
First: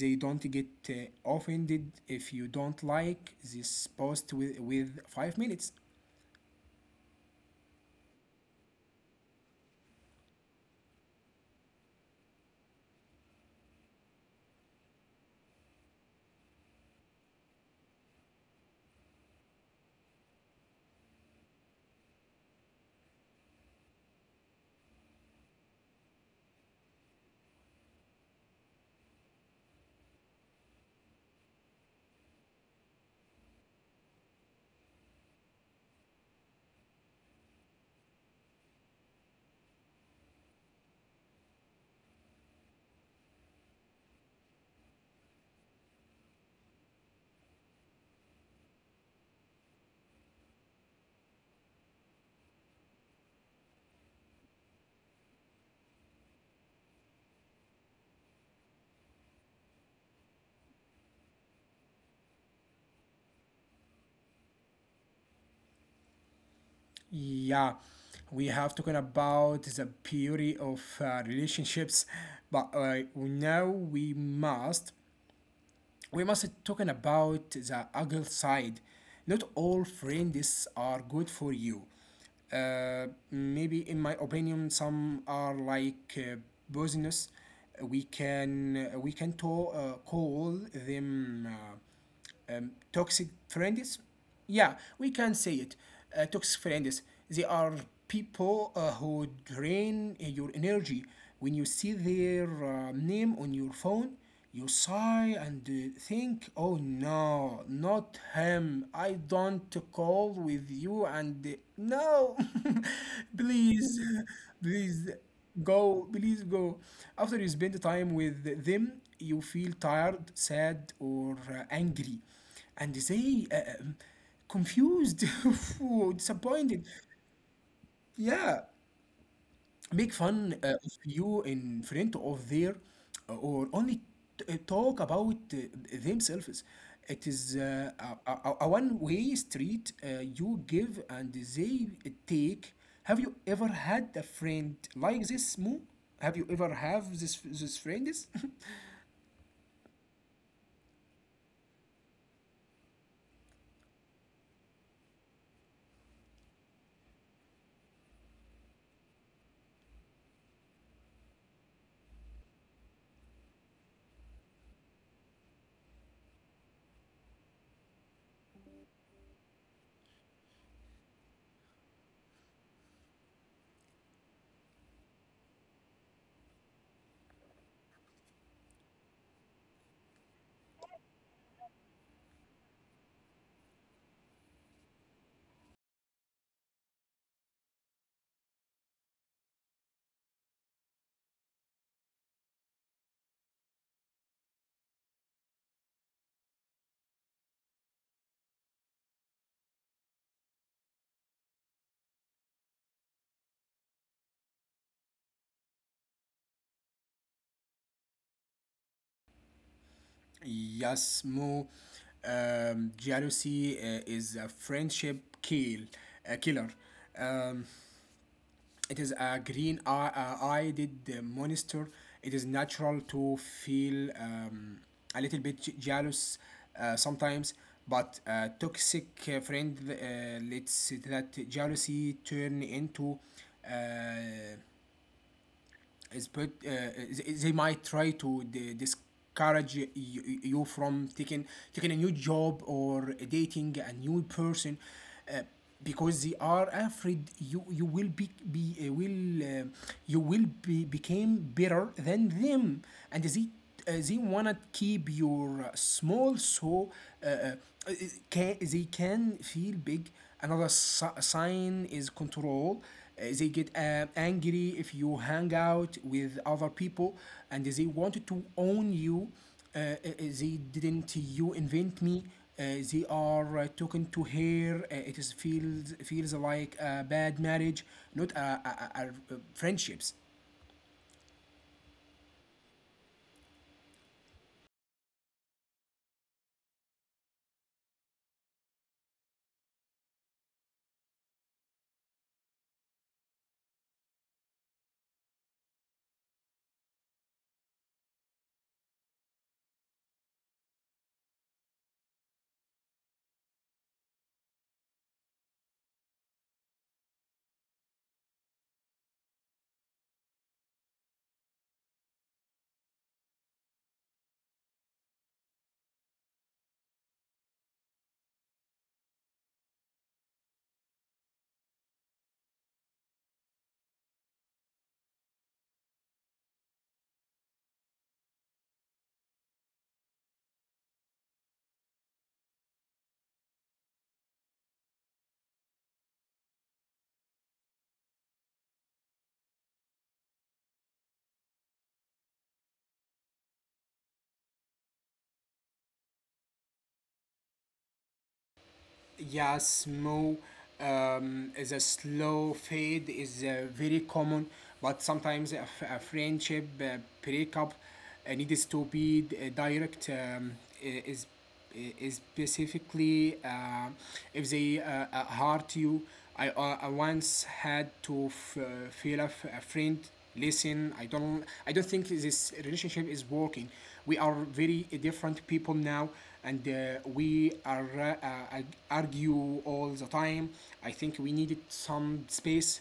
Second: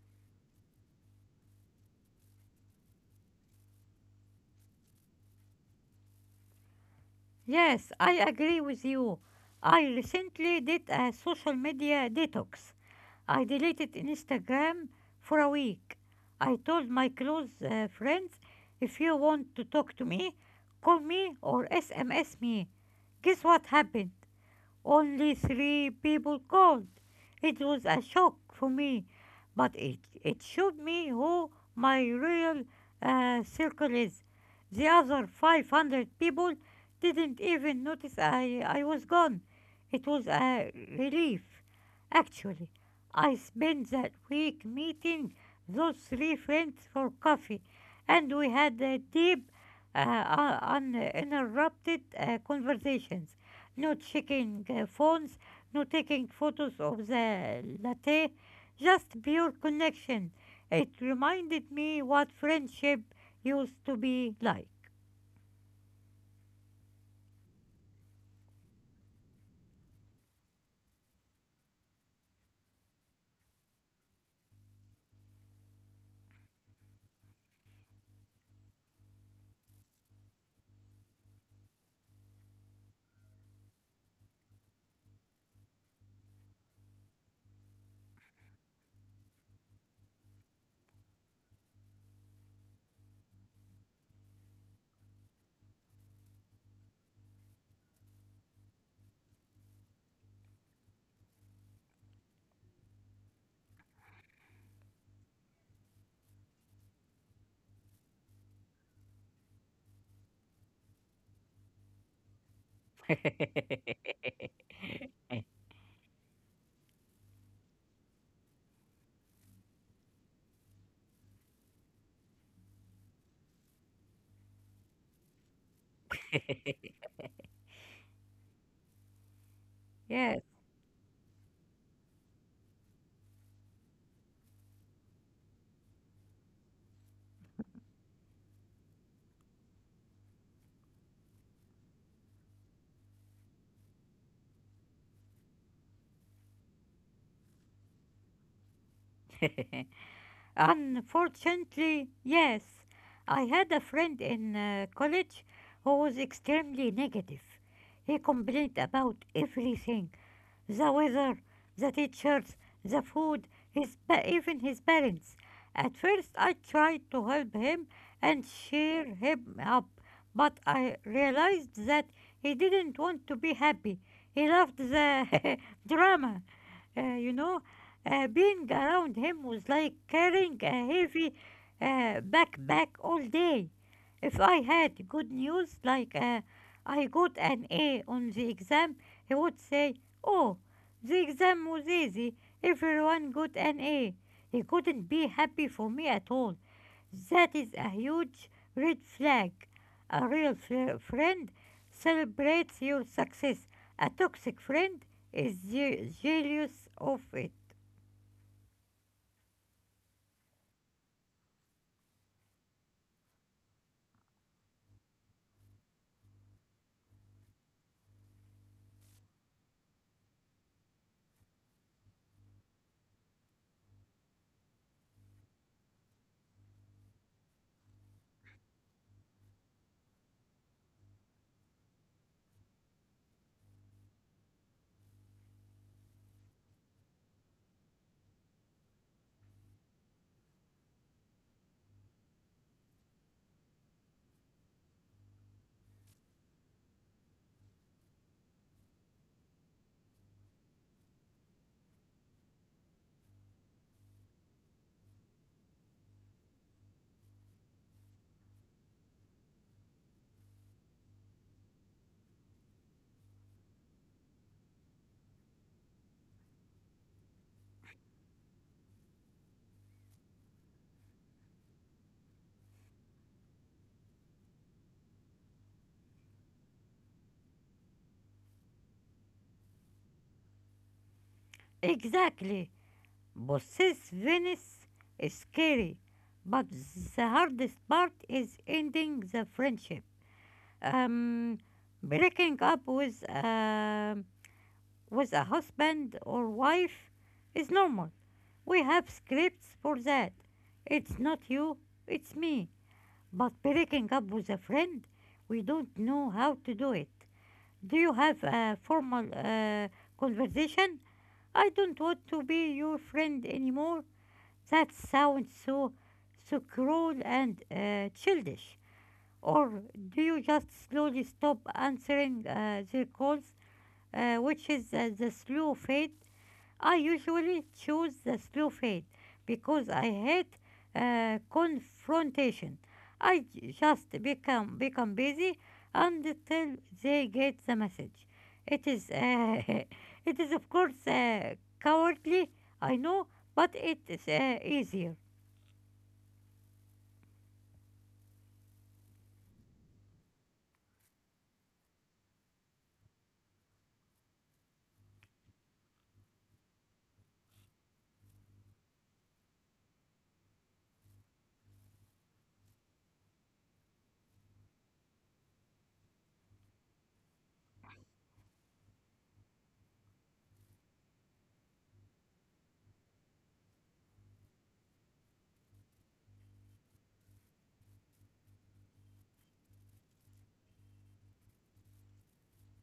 Speaker 1: They don't get offended if you don't like this post with 5 minutes.
Speaker 2: Yes, I agree with you. I recently did a social media detox. I deleted Instagram for a week. I told my close friends, if you want to talk to me, call me or SMS me. Guess what happened? Only three people called. It was a shock for me, but it showed me who my real circle is. The other 500 people didn't even notice I was gone. It was a relief. Actually, I spent that week meeting those three friends for coffee, and we had a deep, uh, uninterrupted conversations. No checking phones, no taking photos of the latte, just pure connection. It reminded me what friendship used to be like.
Speaker 1: Yeah, we have talking about the beauty of relationships, but now we must talking about the ugly side. Not all friends are good for you. Maybe in my opinion some are like business. We can call them. Toxic friends. Yeah, we can say it, toxic friends. They are people who drain your energy. When you see their name on your phone, you sigh and think, oh no, not him, I don't call with you, and no. please please Go, please go. After you spend time with them, you feel tired, sad, or angry, and they confused, or disappointed. Yeah, make
Speaker 2: Yes.
Speaker 1: fun of you in front of their, or only talk about themselves. It is a one-way street. You give and they take. Have you ever had a friend like this, Mo? Have you ever have this friends?
Speaker 2: Unfortunately, yes. I had a friend in college who was extremely negative. He complained about everything: the weather, the teachers, the food, even his parents. At first, I tried to help him and cheer him up, but I realized that he didn't want to be happy. He loved the drama. Uh, you know, Being around him was like carrying a heavy backpack all day. If I had good news, like I got an A on the exam, he would say, "Oh, the exam was easy. Everyone got an A." He couldn't be happy for me at all. That is a huge red flag. A real friend celebrates your success. A toxic friend is jealous of it.
Speaker 1: Yes, Mo. Jealousy is a friendship a killer. Um, It is a green eyed monster. It is natural to feel a little bit jealous sometimes, but a toxic friend lets that jealousy turn into uh, they might try to discourage you from taking a new job or dating a new person, uh, because they are afraid you will be will you will be became better than them, and they wanna keep your small, so uh, uh, they can feel big. Another sign is control. They get angry if you hang out with other people, and they wanted to own you. They didn't you invent me. They are talking to her. It is feels like a bad marriage, not a friendships.
Speaker 2: Exactly. Possessiveness is scary, but the hardest part is ending the friendship. Um, Breaking up with a husband or wife is normal. We have scripts for that. "It's not you, it's me." But breaking up with a friend, we don't know how to do it. Do you have a formal conversation? "I don't want to be your friend anymore." That sounds so, so cruel and childish. Or do you just slowly stop answering their calls, which is the slow fate. I usually choose the slow fade because I hate confrontation. I just become busy until they get the message. It is it is of course cowardly, I know, but it is easier.
Speaker 1: Yeah, smoke. Is a slow fade, is very common, but sometimes a friendship breakup needs to be direct. I- is is specifically if they hurt you. I once had to feel a friend. Listen, I don't think this relationship is working. We are very different people now, and we are uh, argue all the time. I think we needed some space.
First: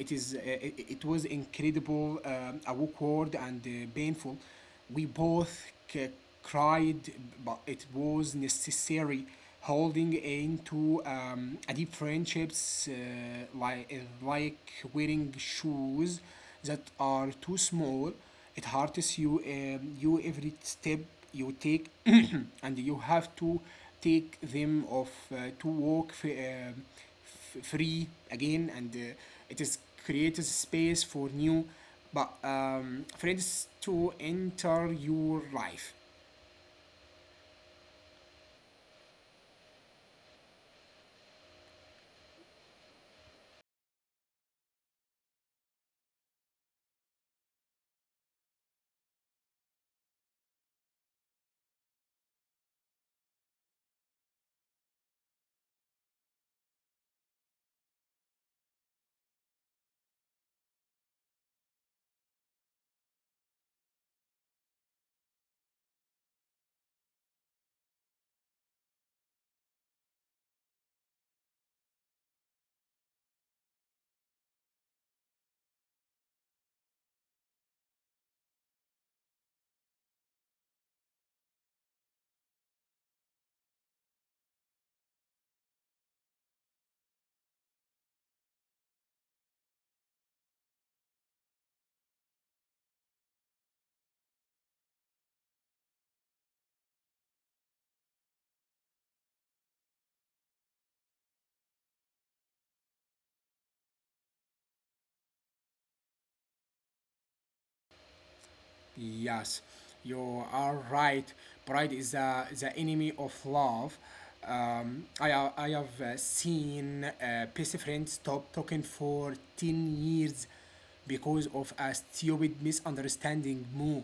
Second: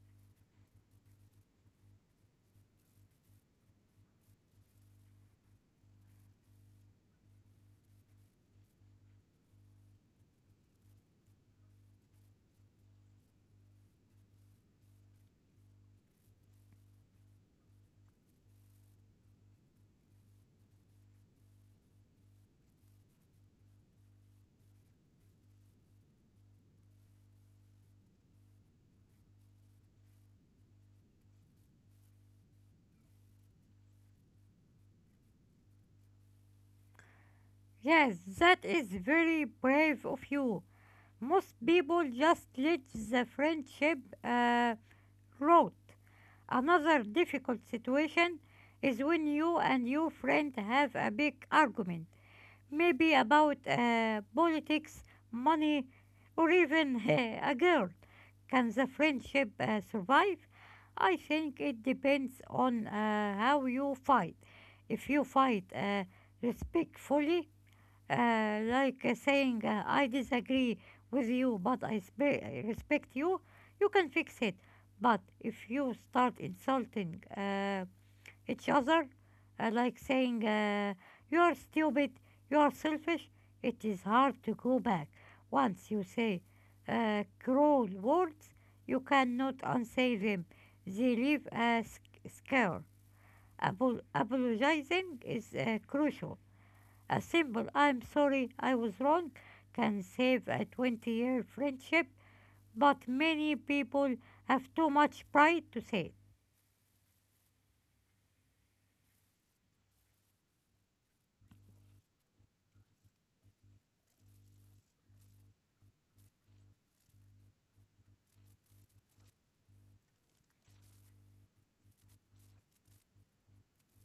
Speaker 1: It was incredible, awkward, and painful. We both cried, but it was necessary. Holding into a deep friendships like wearing shoes that are too small. It hurts you every step you take. And you have to take them off to walk free again, and it is creates space for new but friends to enter your life.
Speaker 2: Yes, that is very brave of you. Most people just let the friendship uh, rot. Another difficult situation is when you and your friend have a big argument, maybe about politics, money, or even a girl. Can the friendship survive? I think it depends on how you fight. If you fight respectfully, like saying, "I disagree with you, but I respect you," you can fix it. But if you start insulting each other, like saying, "You are stupid, you are selfish," it is hard to go back. Once you say cruel words, you cannot unsay them. They leave a scar. Apologizing is crucial. A simple "I'm sorry, I was wrong" can save a 20-year friendship, but many people have too much pride to say
Speaker 1: Yes, you are right. Pride is the enemy of love. I have seen best friends stop talking for 10 years because of a stupid misunderstanding. Moo.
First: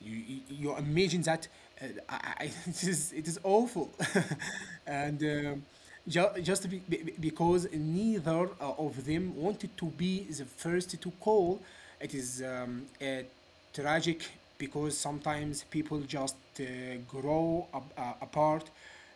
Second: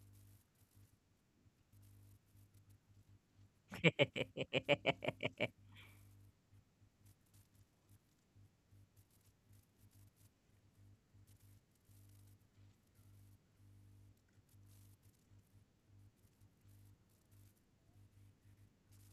Speaker 1: You imagine that. It is awful.
Speaker 2: it.
Speaker 1: And just because neither of them wanted to be the first to call, it is tragic. Because sometimes people just grow up, apart.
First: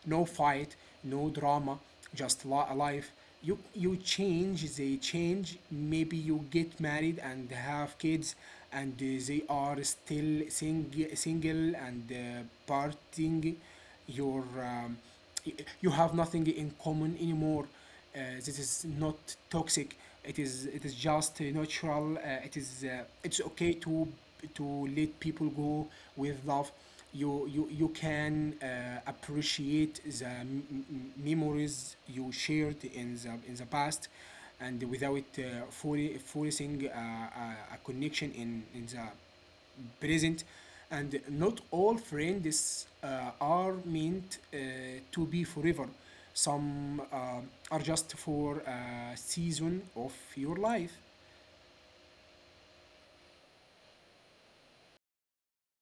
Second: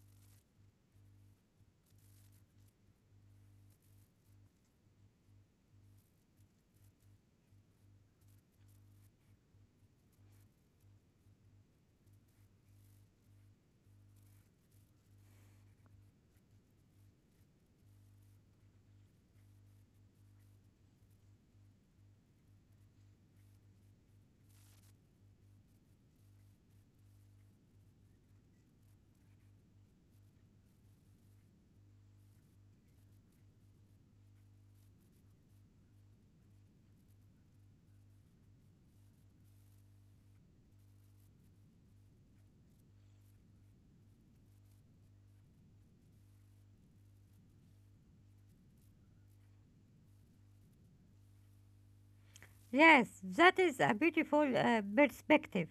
Speaker 1: No fight, no drama, just life. You change, they change. Maybe you get married and have kids, and they are still single and partying. Your um, you have nothing in common anymore, uh, this is not toxic. It is just natural. It's okay to let people go with love. You can appreciate the memories you shared in the past, and without forcing a connection in the present, and not all friends are meant to be forever. Some are just for a season of your life.
Speaker 2: Yes, that is a beautiful perspective.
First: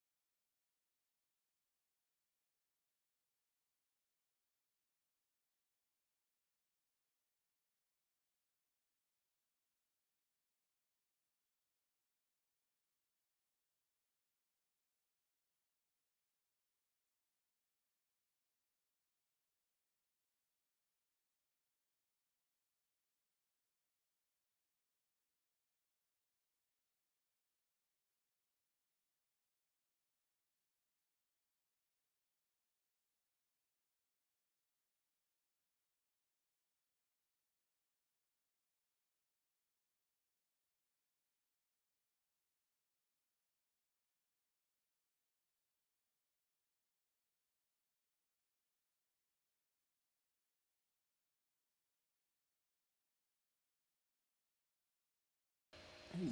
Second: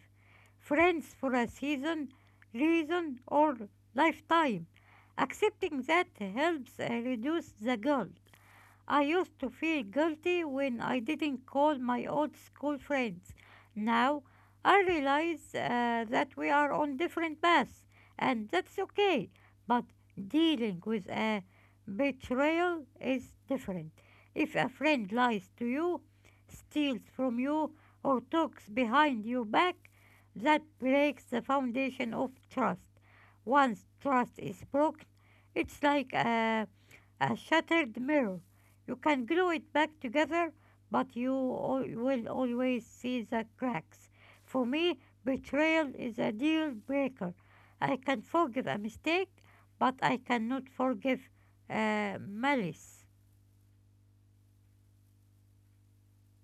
Speaker 2: Friends for a season, reason, or lifetime. Accepting that helps reduce the guilt. I used to feel guilty when I didn't call my old school friends. Now I realize that we are on different paths, and that's okay. But dealing with a betrayal is different. If a friend lies to you, steals from you, or talks behind your back, that breaks the foundation of trust. Once trust is broken, it's like a shattered mirror. You can glue it back together, but you will always see the cracks. For me, betrayal is a deal breaker. I can forgive a mistake, but I cannot forgive malice.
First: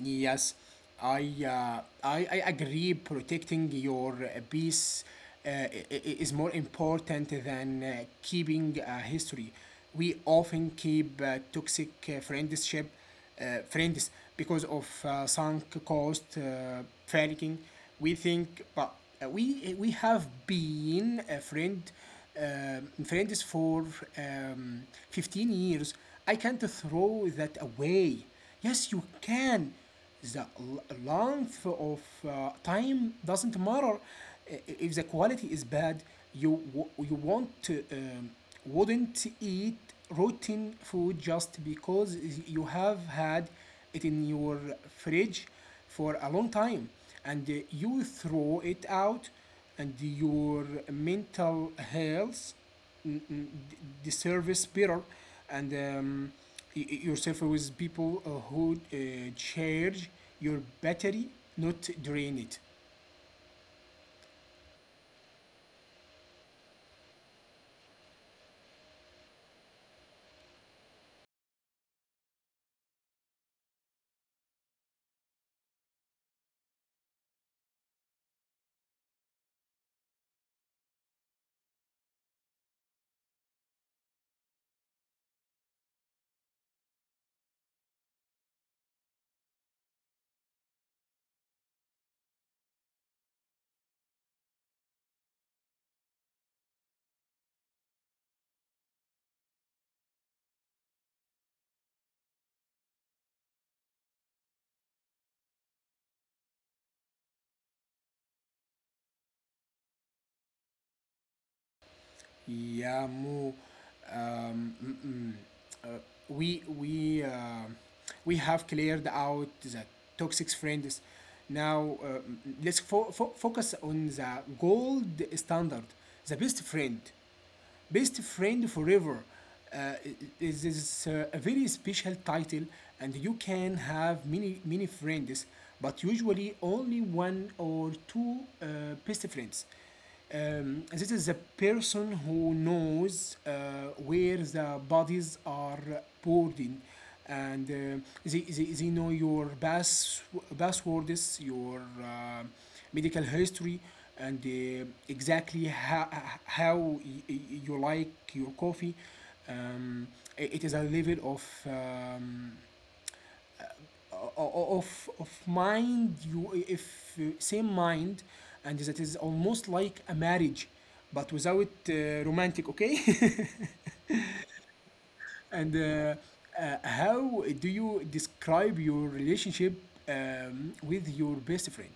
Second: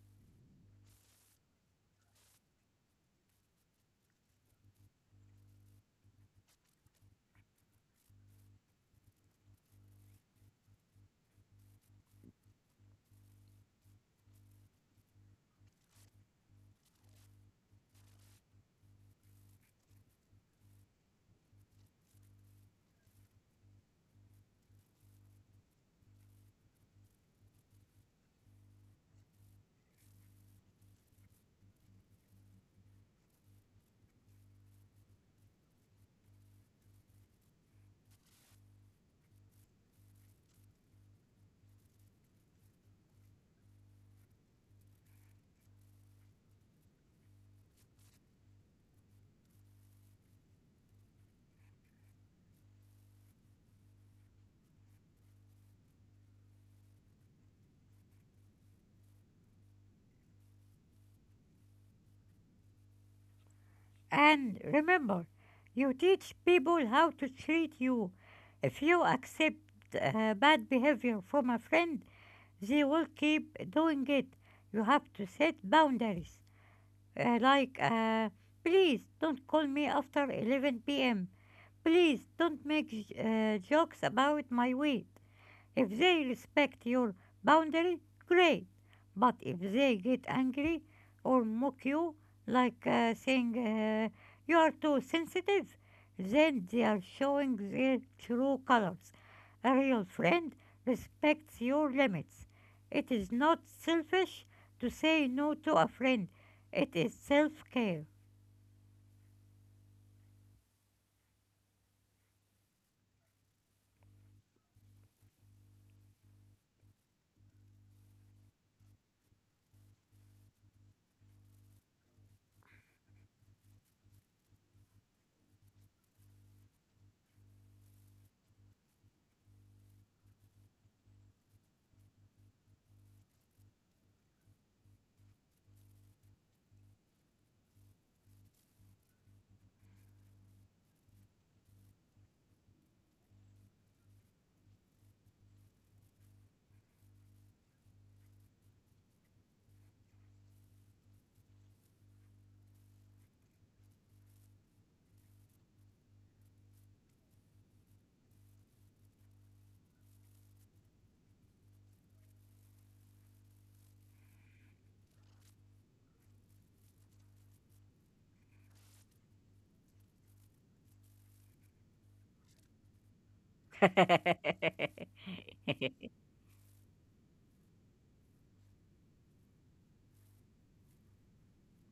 Speaker 1: Yes, I agree. Protecting your peace is more important than keeping a history. We often keep toxic friends because of sunk cost faking. We think, but we have been a friend friends for um, 15 years. I can't throw that away. Yes, you can. The length of time doesn't matter. If the quality is bad, you you won't wouldn't eat rotten food just because you have had it in your fridge for a long time, and you throw it out, and your mental health mm, mm, the service better, and yourself with people who charge your battery, not drain it.
Speaker 2: And remember, you teach people how to treat you. If you accept bad behavior from a friend, they will keep doing it. You have to set boundaries, like, "Please don't call me after 11 pm. Please don't make jokes about my weight." If they respect your boundary, great. But if they get angry or mock you, like saying, "You are too sensitive," then they are showing their true colors. A real friend respects your limits. It is not selfish to say no to a friend, it is self care.
Speaker 1: Yeah, Mo. um, mm, mm. Uh, we we uh, we have cleared out the toxic friends. Now, let's focus on the gold standard, the best friend. Best Friend Forever uh, is a very special title, and you can have many, many friends, but usually only one or two best friends. This is a person who knows where the bodies are boarding, and they know your passwords, your medical history, and exactly how you like your coffee. Um, it is a level of mind you if same mind, and that is almost like a marriage but without romantic, okay. and How do you describe your relationship with your best friend?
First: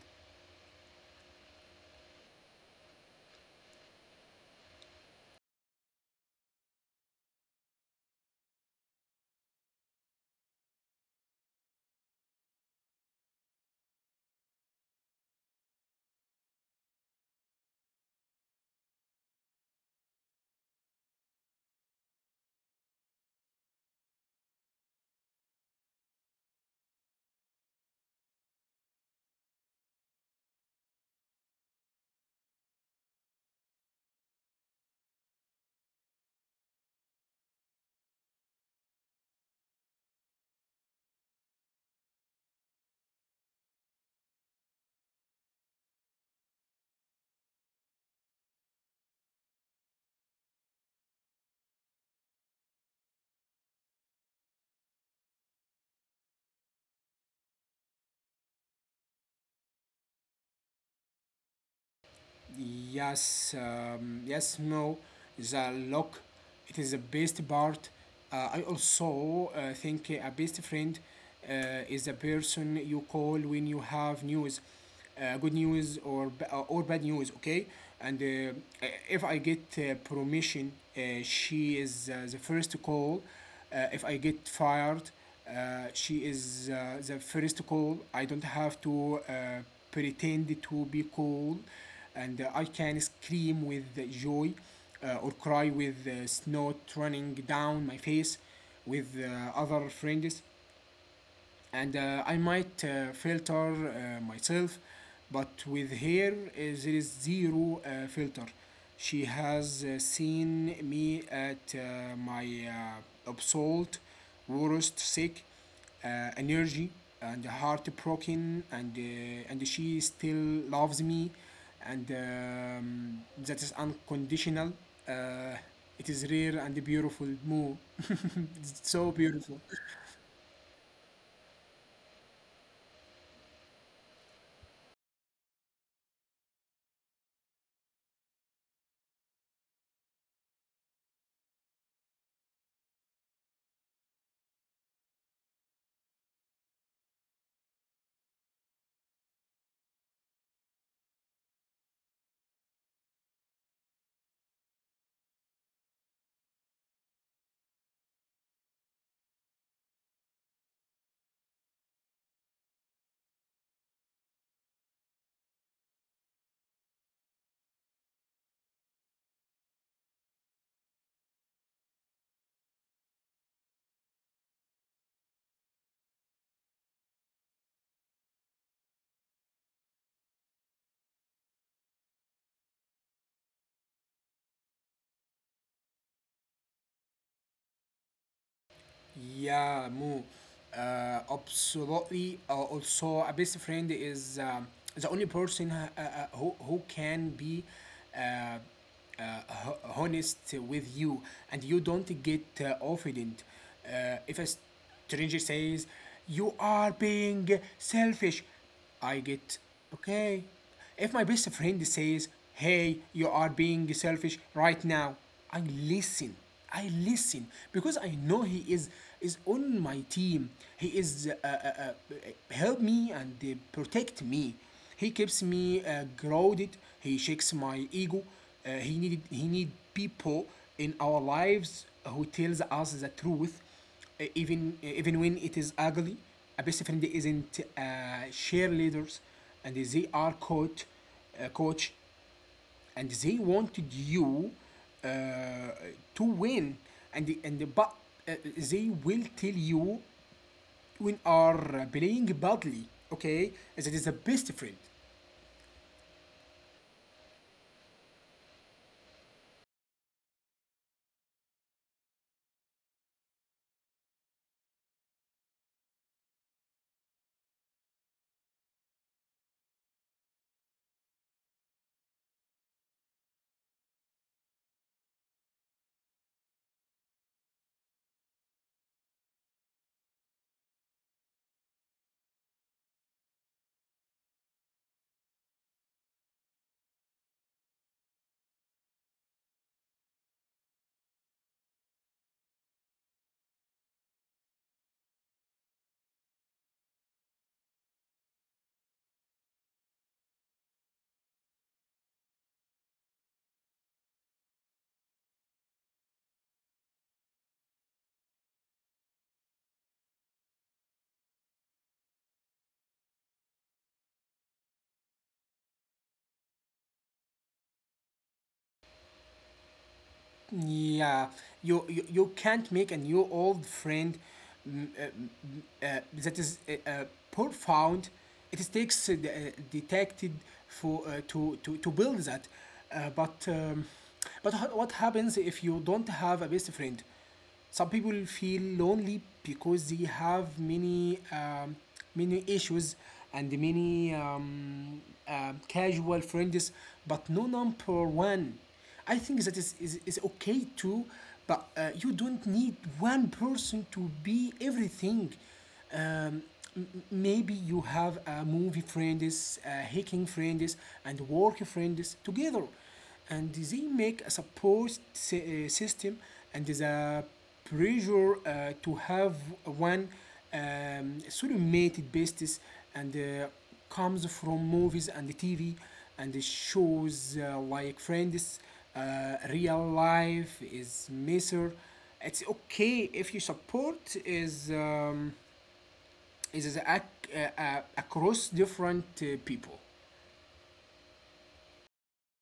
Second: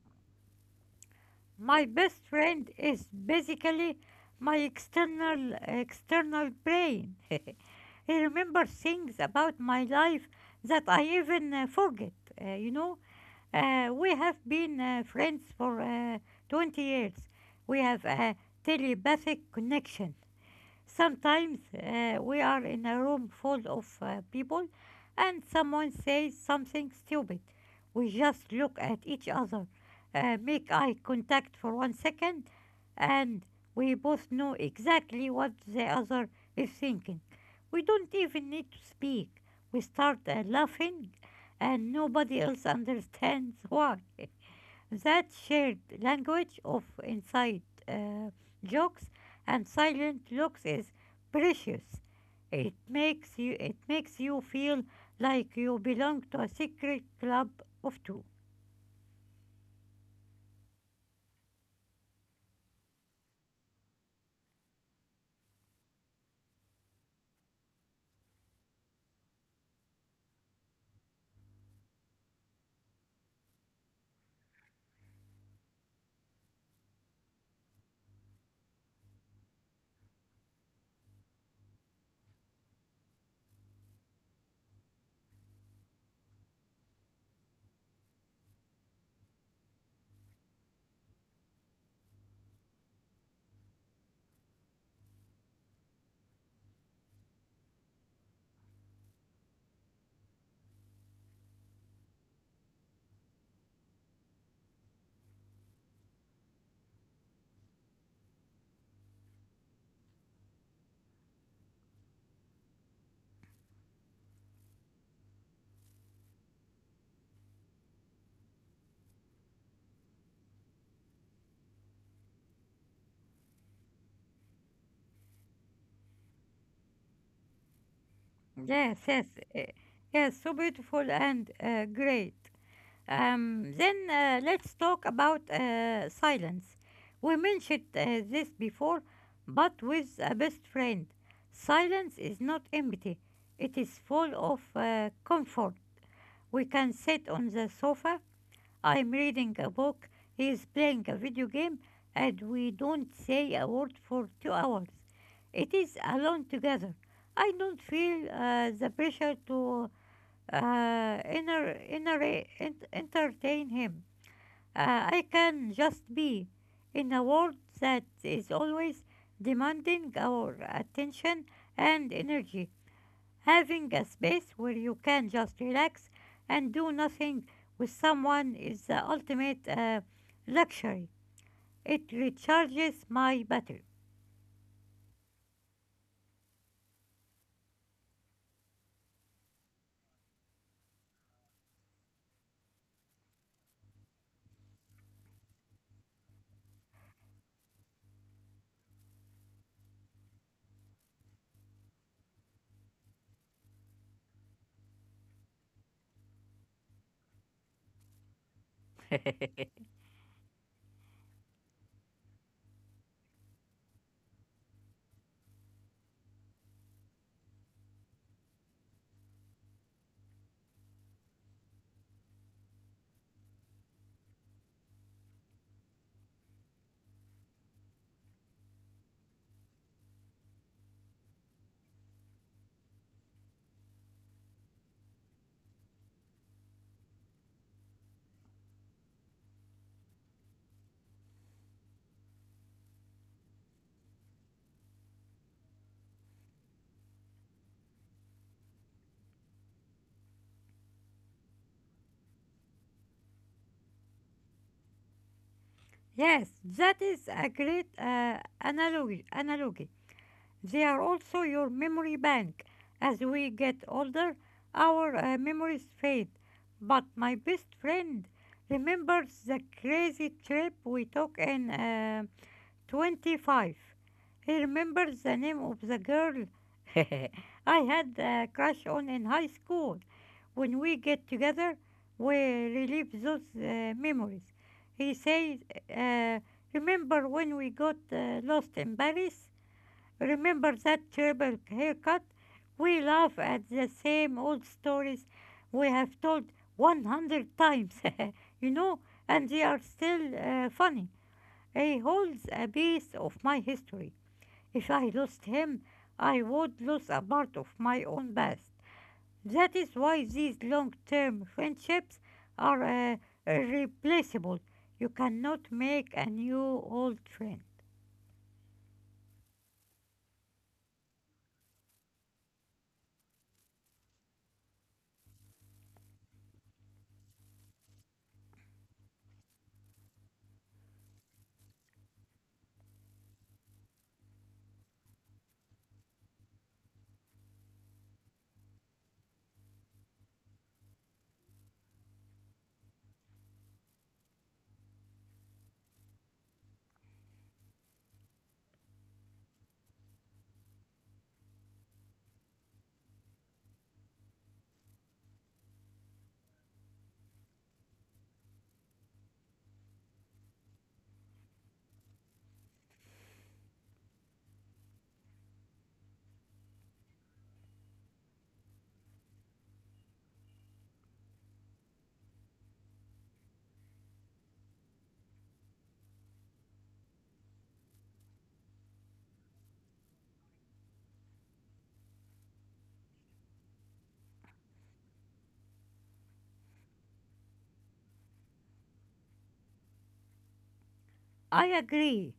Speaker 2: My best friend is basically my external brain. He remembers things about my life that I even forget. Uh, you know, we have been friends for 20 years. We have a telepathic connection. Sometimes we are in a room full of people and someone says something stupid. We just look at each other, make eye contact for 1 second, and we both know exactly what the other is thinking. We don't even need to speak. We start laughing and nobody else understands why. That shared language of inside uh, jokes and silent looks is precious. It makes you feel like you belong to a secret club of two.
Speaker 1: Yes, yes, no. The look, it is the best part. I also think a best friend uh, is a person you call when you have news, good news or or bad news. Okay, and if I get promotion, she is the first to call. If I get fired, she is the first to call. I don't have to pretend to be cool, and I can scream with joy, or cry with snot running down my face with other friends, and I might filter myself, but with her, there is zero filter. She has seen me at my absolute worst, sick, uh, energy, and heartbroken, and she still loves me, and that is unconditional. Uh, it is rare and beautiful, More.
Speaker 2: Yes,
Speaker 1: So
Speaker 2: yes,
Speaker 1: beautiful.
Speaker 2: eh, yes, so beautiful and great. Then let's talk about silence. We mentioned this before, but with a best friend. Silence is not empty, it is full of comfort. We can sit on the sofa, I'm reading a book, he is playing a video game, and we don't say a word for 2 hours. It is alone together. I don't feel the pressure to uh, inner, inner, entertain him. I can just be in a world that is always demanding our attention and energy. Having a space where you can just relax and do nothing with someone is the ultimate luxury. It recharges my battery.
Speaker 1: Yeah, Moo. Absolutely. Also, a best friend is the only person who can be uh, uh, honest with you and you don't get offended. If a stranger says, you are being selfish, I get, okay. If my best friend says, hey, you are being selfish right now, I listen. I listen because I know he is on my team. He is help me and protect me. He keeps me grounded. He shakes my ego. He need people in our lives who tells us the truth, even when it is ugly. A best friend isn't cheerleaders, and they are coach, uh, coach, and they wanted you uh, to win, and but they will tell you when are playing badly. Okay, that is a best friend.
Speaker 2: Yes, that is a great analogy. They are also your memory bank. As we get older, our memories fade. But my best friend remembers the crazy trip we took in 25. He remembers the name of the girl I had a crush on in high school. When we get together, we relive those memories. He says, uh, "Remember when we got lost in Paris? Remember that terrible haircut?" We laugh at the same old stories we have told 100 times, you know, and they are still funny. He holds a piece of my history. If I lost him, I would lose a part of my own past. That is why these long term friendships are irreplaceable. You cannot make a new old friend.
Speaker 1: Yeah, you can't make a new old friend. mm, uh, mm, that is profound. It takes detected for to build that. Uh, but um, but what happens if you don't have a best friend? Some people feel lonely because they have many many issues and many casual friends, but no number one. I think that is okay too, but you don't need one person to be everything. um, Maybe you have a movie friends, hiking friends, and work friends together, and they make a support system, and the pressure to have one sublimated basis and comes from movies and the TV and the shows like friends. Real life is measure. It's okay if your support is across different people.
Speaker 2: I agree.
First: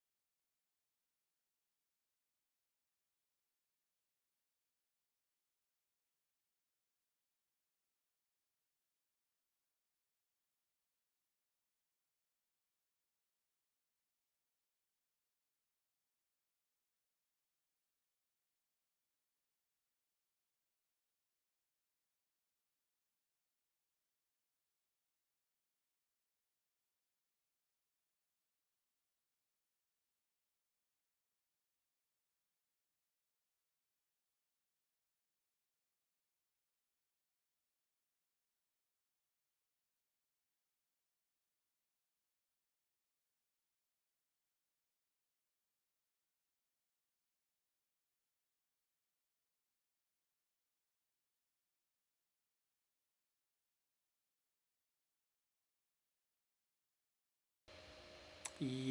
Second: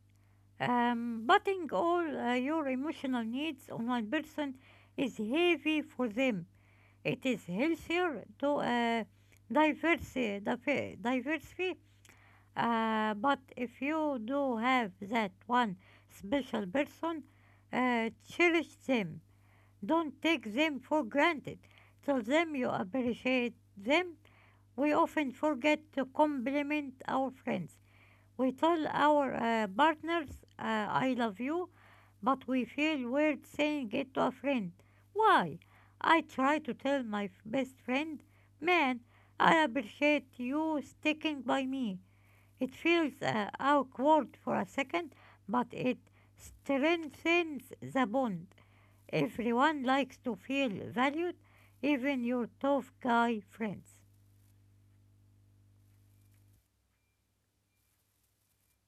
Speaker 2: Putting all your emotional needs on one person is heavy for them. It is healthier to diversity, diversity. But if you do have that one special person, cherish them. Don't take them for granted. Tell them you appreciate them. We often forget to compliment our friends. We tell our partners, "I love you," but we feel weird saying it to a friend. Why? I try to tell my best friend, "Man, I appreciate you sticking by me." It feels awkward for a second, but it strengthens the bond. Everyone likes to feel valued, even your tough guy friends.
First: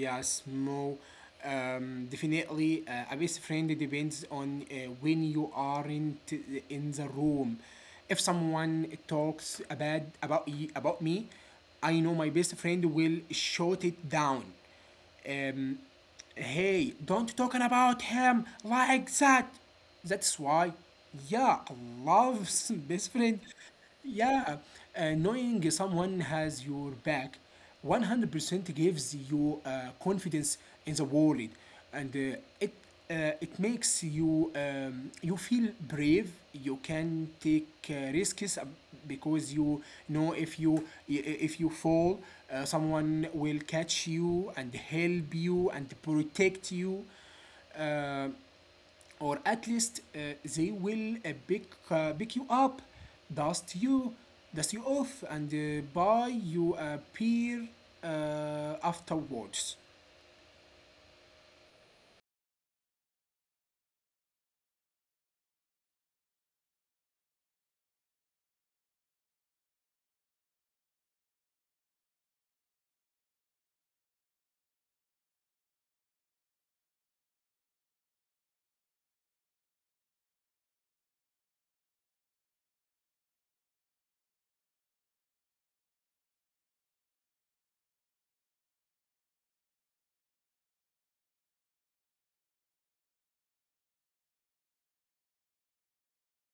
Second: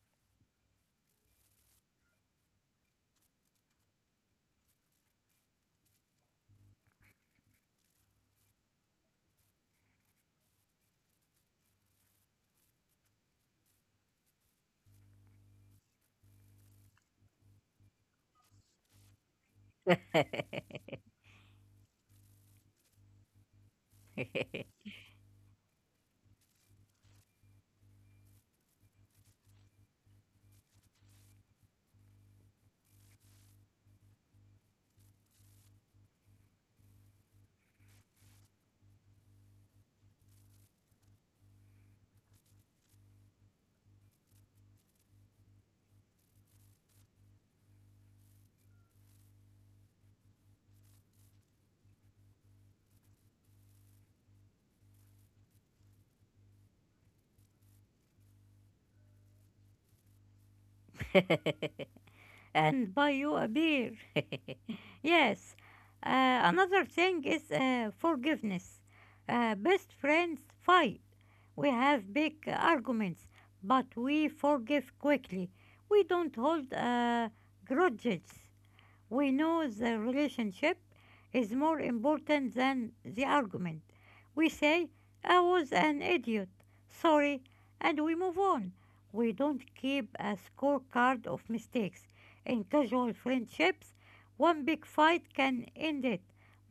Speaker 1: Yes, Mo. Definitely, a best friend depends on when you aren't in the room. If someone talks about me, I know my best friend will shut it down. Um, hey, don't talk about him like that. That's why, yeah, love's best friend. Yeah, knowing someone has your back 100% gives you confidence in the world, and it makes you you feel brave, you can take risks, because you know, if you fall, someone will catch you and help you and protect you, uh, or at least they will pick you up, dust you dust you off, and buy you a beer afterwards.
Speaker 2: And buy you a beer. Yes, another thing is forgiveness. Best friends fight. We have big arguments, but we forgive quickly. We don't hold grudges. We know the relationship is more important than the argument. We say, "I was an idiot, sorry," and we move on. We don't keep a scorecard of mistakes. In casual friendships, one big fight can end it,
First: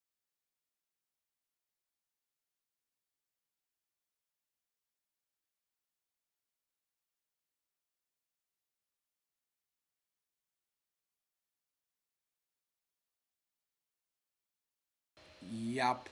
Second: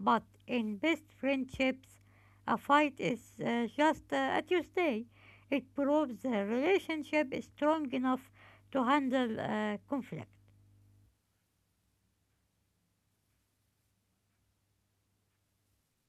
Speaker 2: but in best friendships, a fight is just a Tuesday. It proves the relationship is strong enough to handle conflict.
Speaker 1: Yup.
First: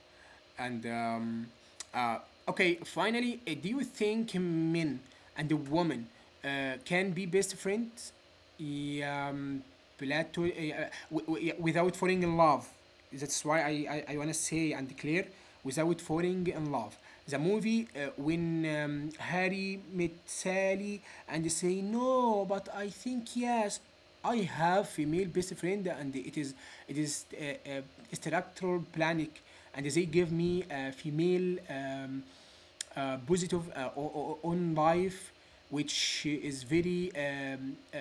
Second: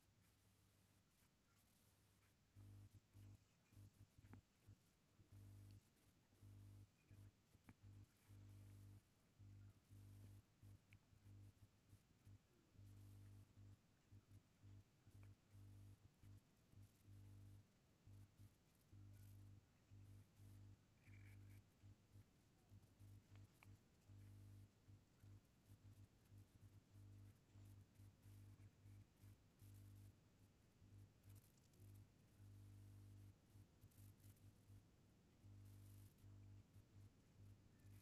Speaker 1: And uh, okay, finally, do you think men and a woman can be best friends? Yeah, Plato, yeah, without falling in love. That's why I want to say and declare without falling in love. The movie when Harry met Sally, and they say no, but I think yes. I have female best friend, and it is structural planning, and they give me a female positive on life, which is very um, uh,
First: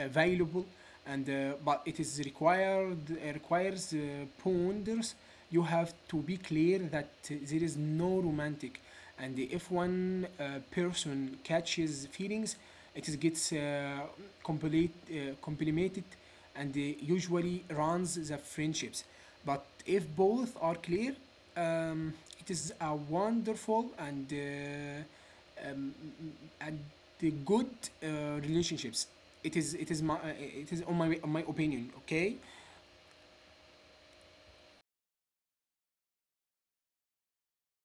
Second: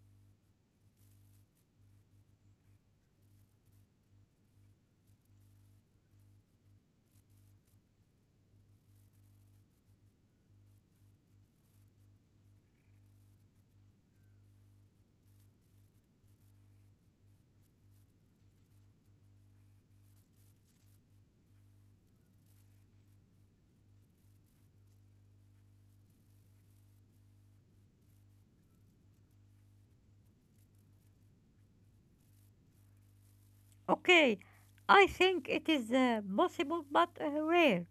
Speaker 1: uh, valuable, and but it is required requires ponders. You have to be clear that there is no romantic, and if one person catches feelings, it is gets complete, uh, complimented, and usually runs the friendships. But if both are clear, um, it is a wonderful and the good relationships. It is my it is on my opinion. Okay,
Speaker 2: Okay, I think it is possible but rare.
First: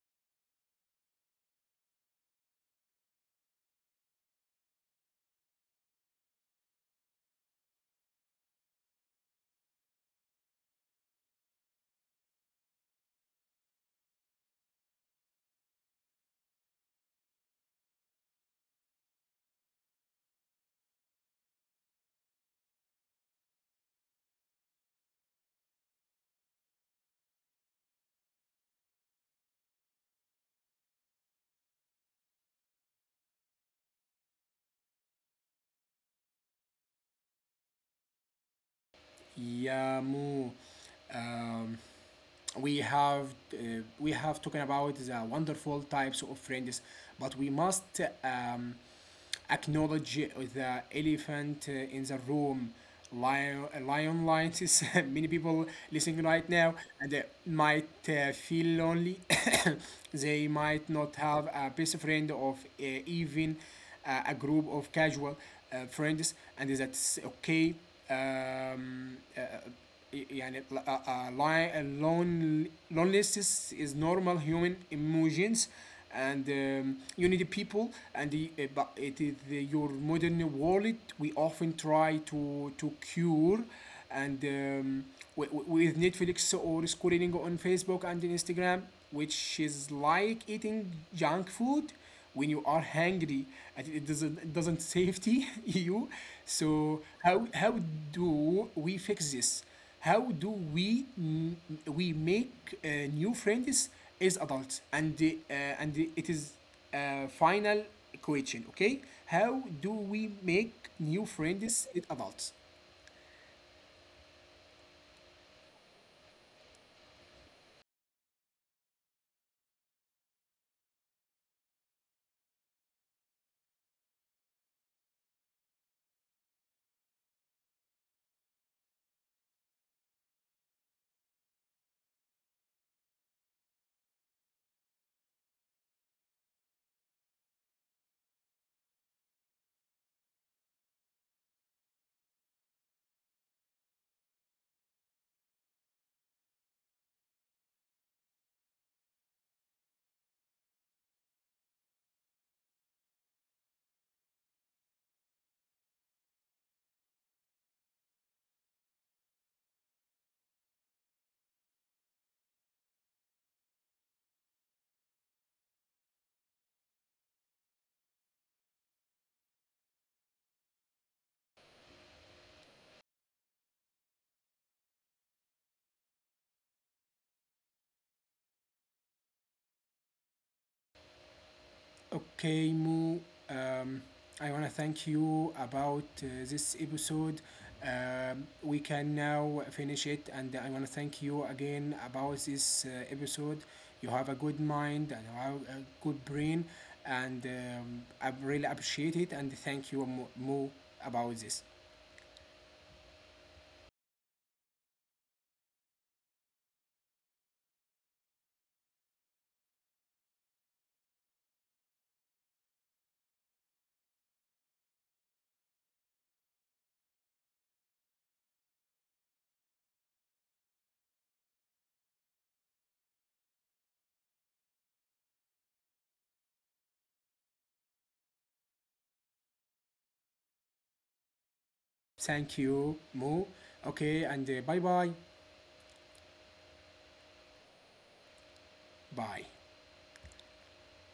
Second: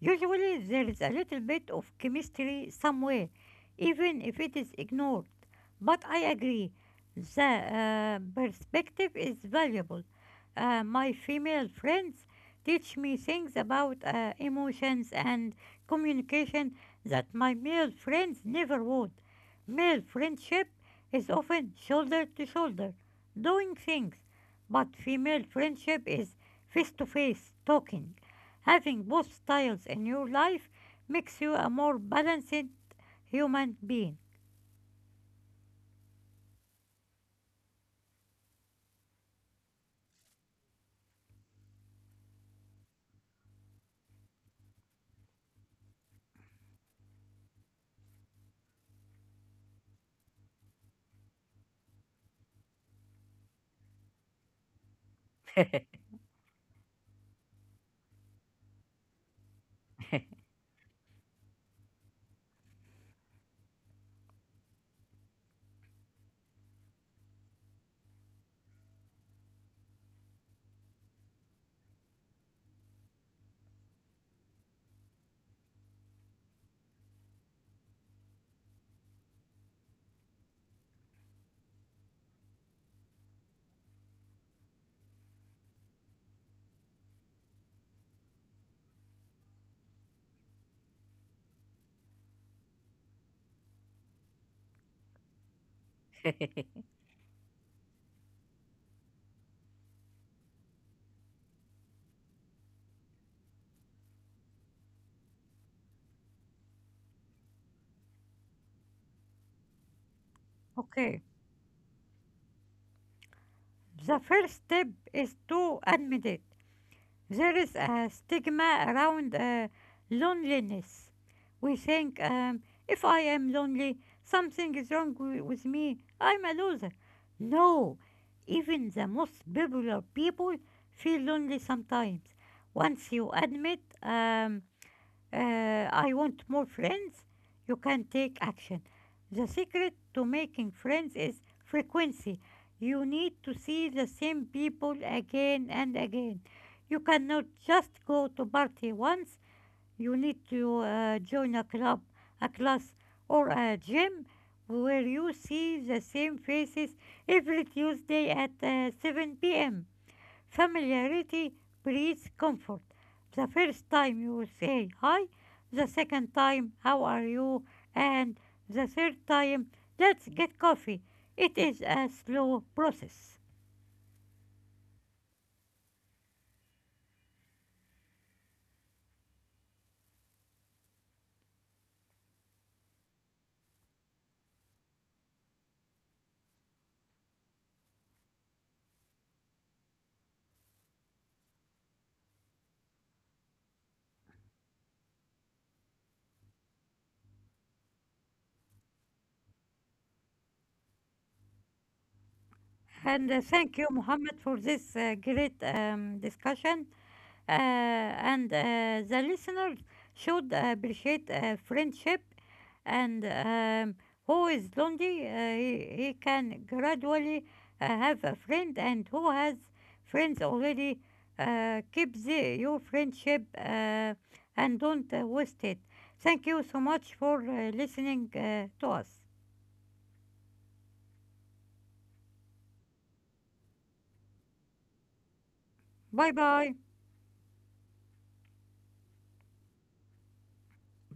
Speaker 2: Usually there is a little bit of chemistry somewhere, even if it is ignored. But I agree, the perspective is valuable. My female friends teach me things about emotions and communication that my male friends never would. Male friendship is often shoulder to shoulder, doing things, but female friendship is face to face, talking. Having both styles in your life makes you a more balanced human being.
Speaker 1: yeah, Mu. Um, we have we have talking about the wonderful types of friends, but we must acknowledge the elephant in the room, lion lights. Many people listening right now, and they might feel lonely. They might not have a best friend of even a group of casual friends, and that's okay. um, uh, يعني lon- loneliness is normal human emotions, and you need people and but it is the, your modern world we often try to cure, and um, with Netflix or scrolling on Facebook and Instagram, which is like eating junk food when you are hungry. I It doesn't safety you. So how do we fix this? How do we make new friends as adults? It is final question. Okay, how do we make new
Speaker 2: Okay,
Speaker 1: friends as adults?
Speaker 2: the first step is to admit it. There is a stigma around loneliness. We think, "If I am lonely, something is wrong with me, I'm a loser." No, even the most popular people feel lonely sometimes. Once you admit, "I want more friends," you can take action. The secret to making friends is frequency. You need to see the same people again and again. You cannot just go to party once. You need to join a club, a class, or a gym where you see the same faces every Tuesday at 7 p.m. Familiarity breeds comfort. The first time you will say hi, the second time, how are you, and the third time, let's get coffee. It is a slow process.
Speaker 1: Okay, Mo. Um, I wanna thank you about this episode. We can now finish it, and I wanna thank you again about this episode. You have a good mind and you have a good brain, and I really appreciate it. And thank you, Mo, about this.
Speaker 2: And thank you, Mohammed, for this great discussion. And the listeners should appreciate friendship, and who is lonely, he can gradually have a friend, and who has friends already keep your friendship and don't waste it. Thank you so much for listening to us.
Speaker 1: Thank you, Mo. Okay, and bye bye.
Speaker 2: Bye bye.
Speaker 1: Bye.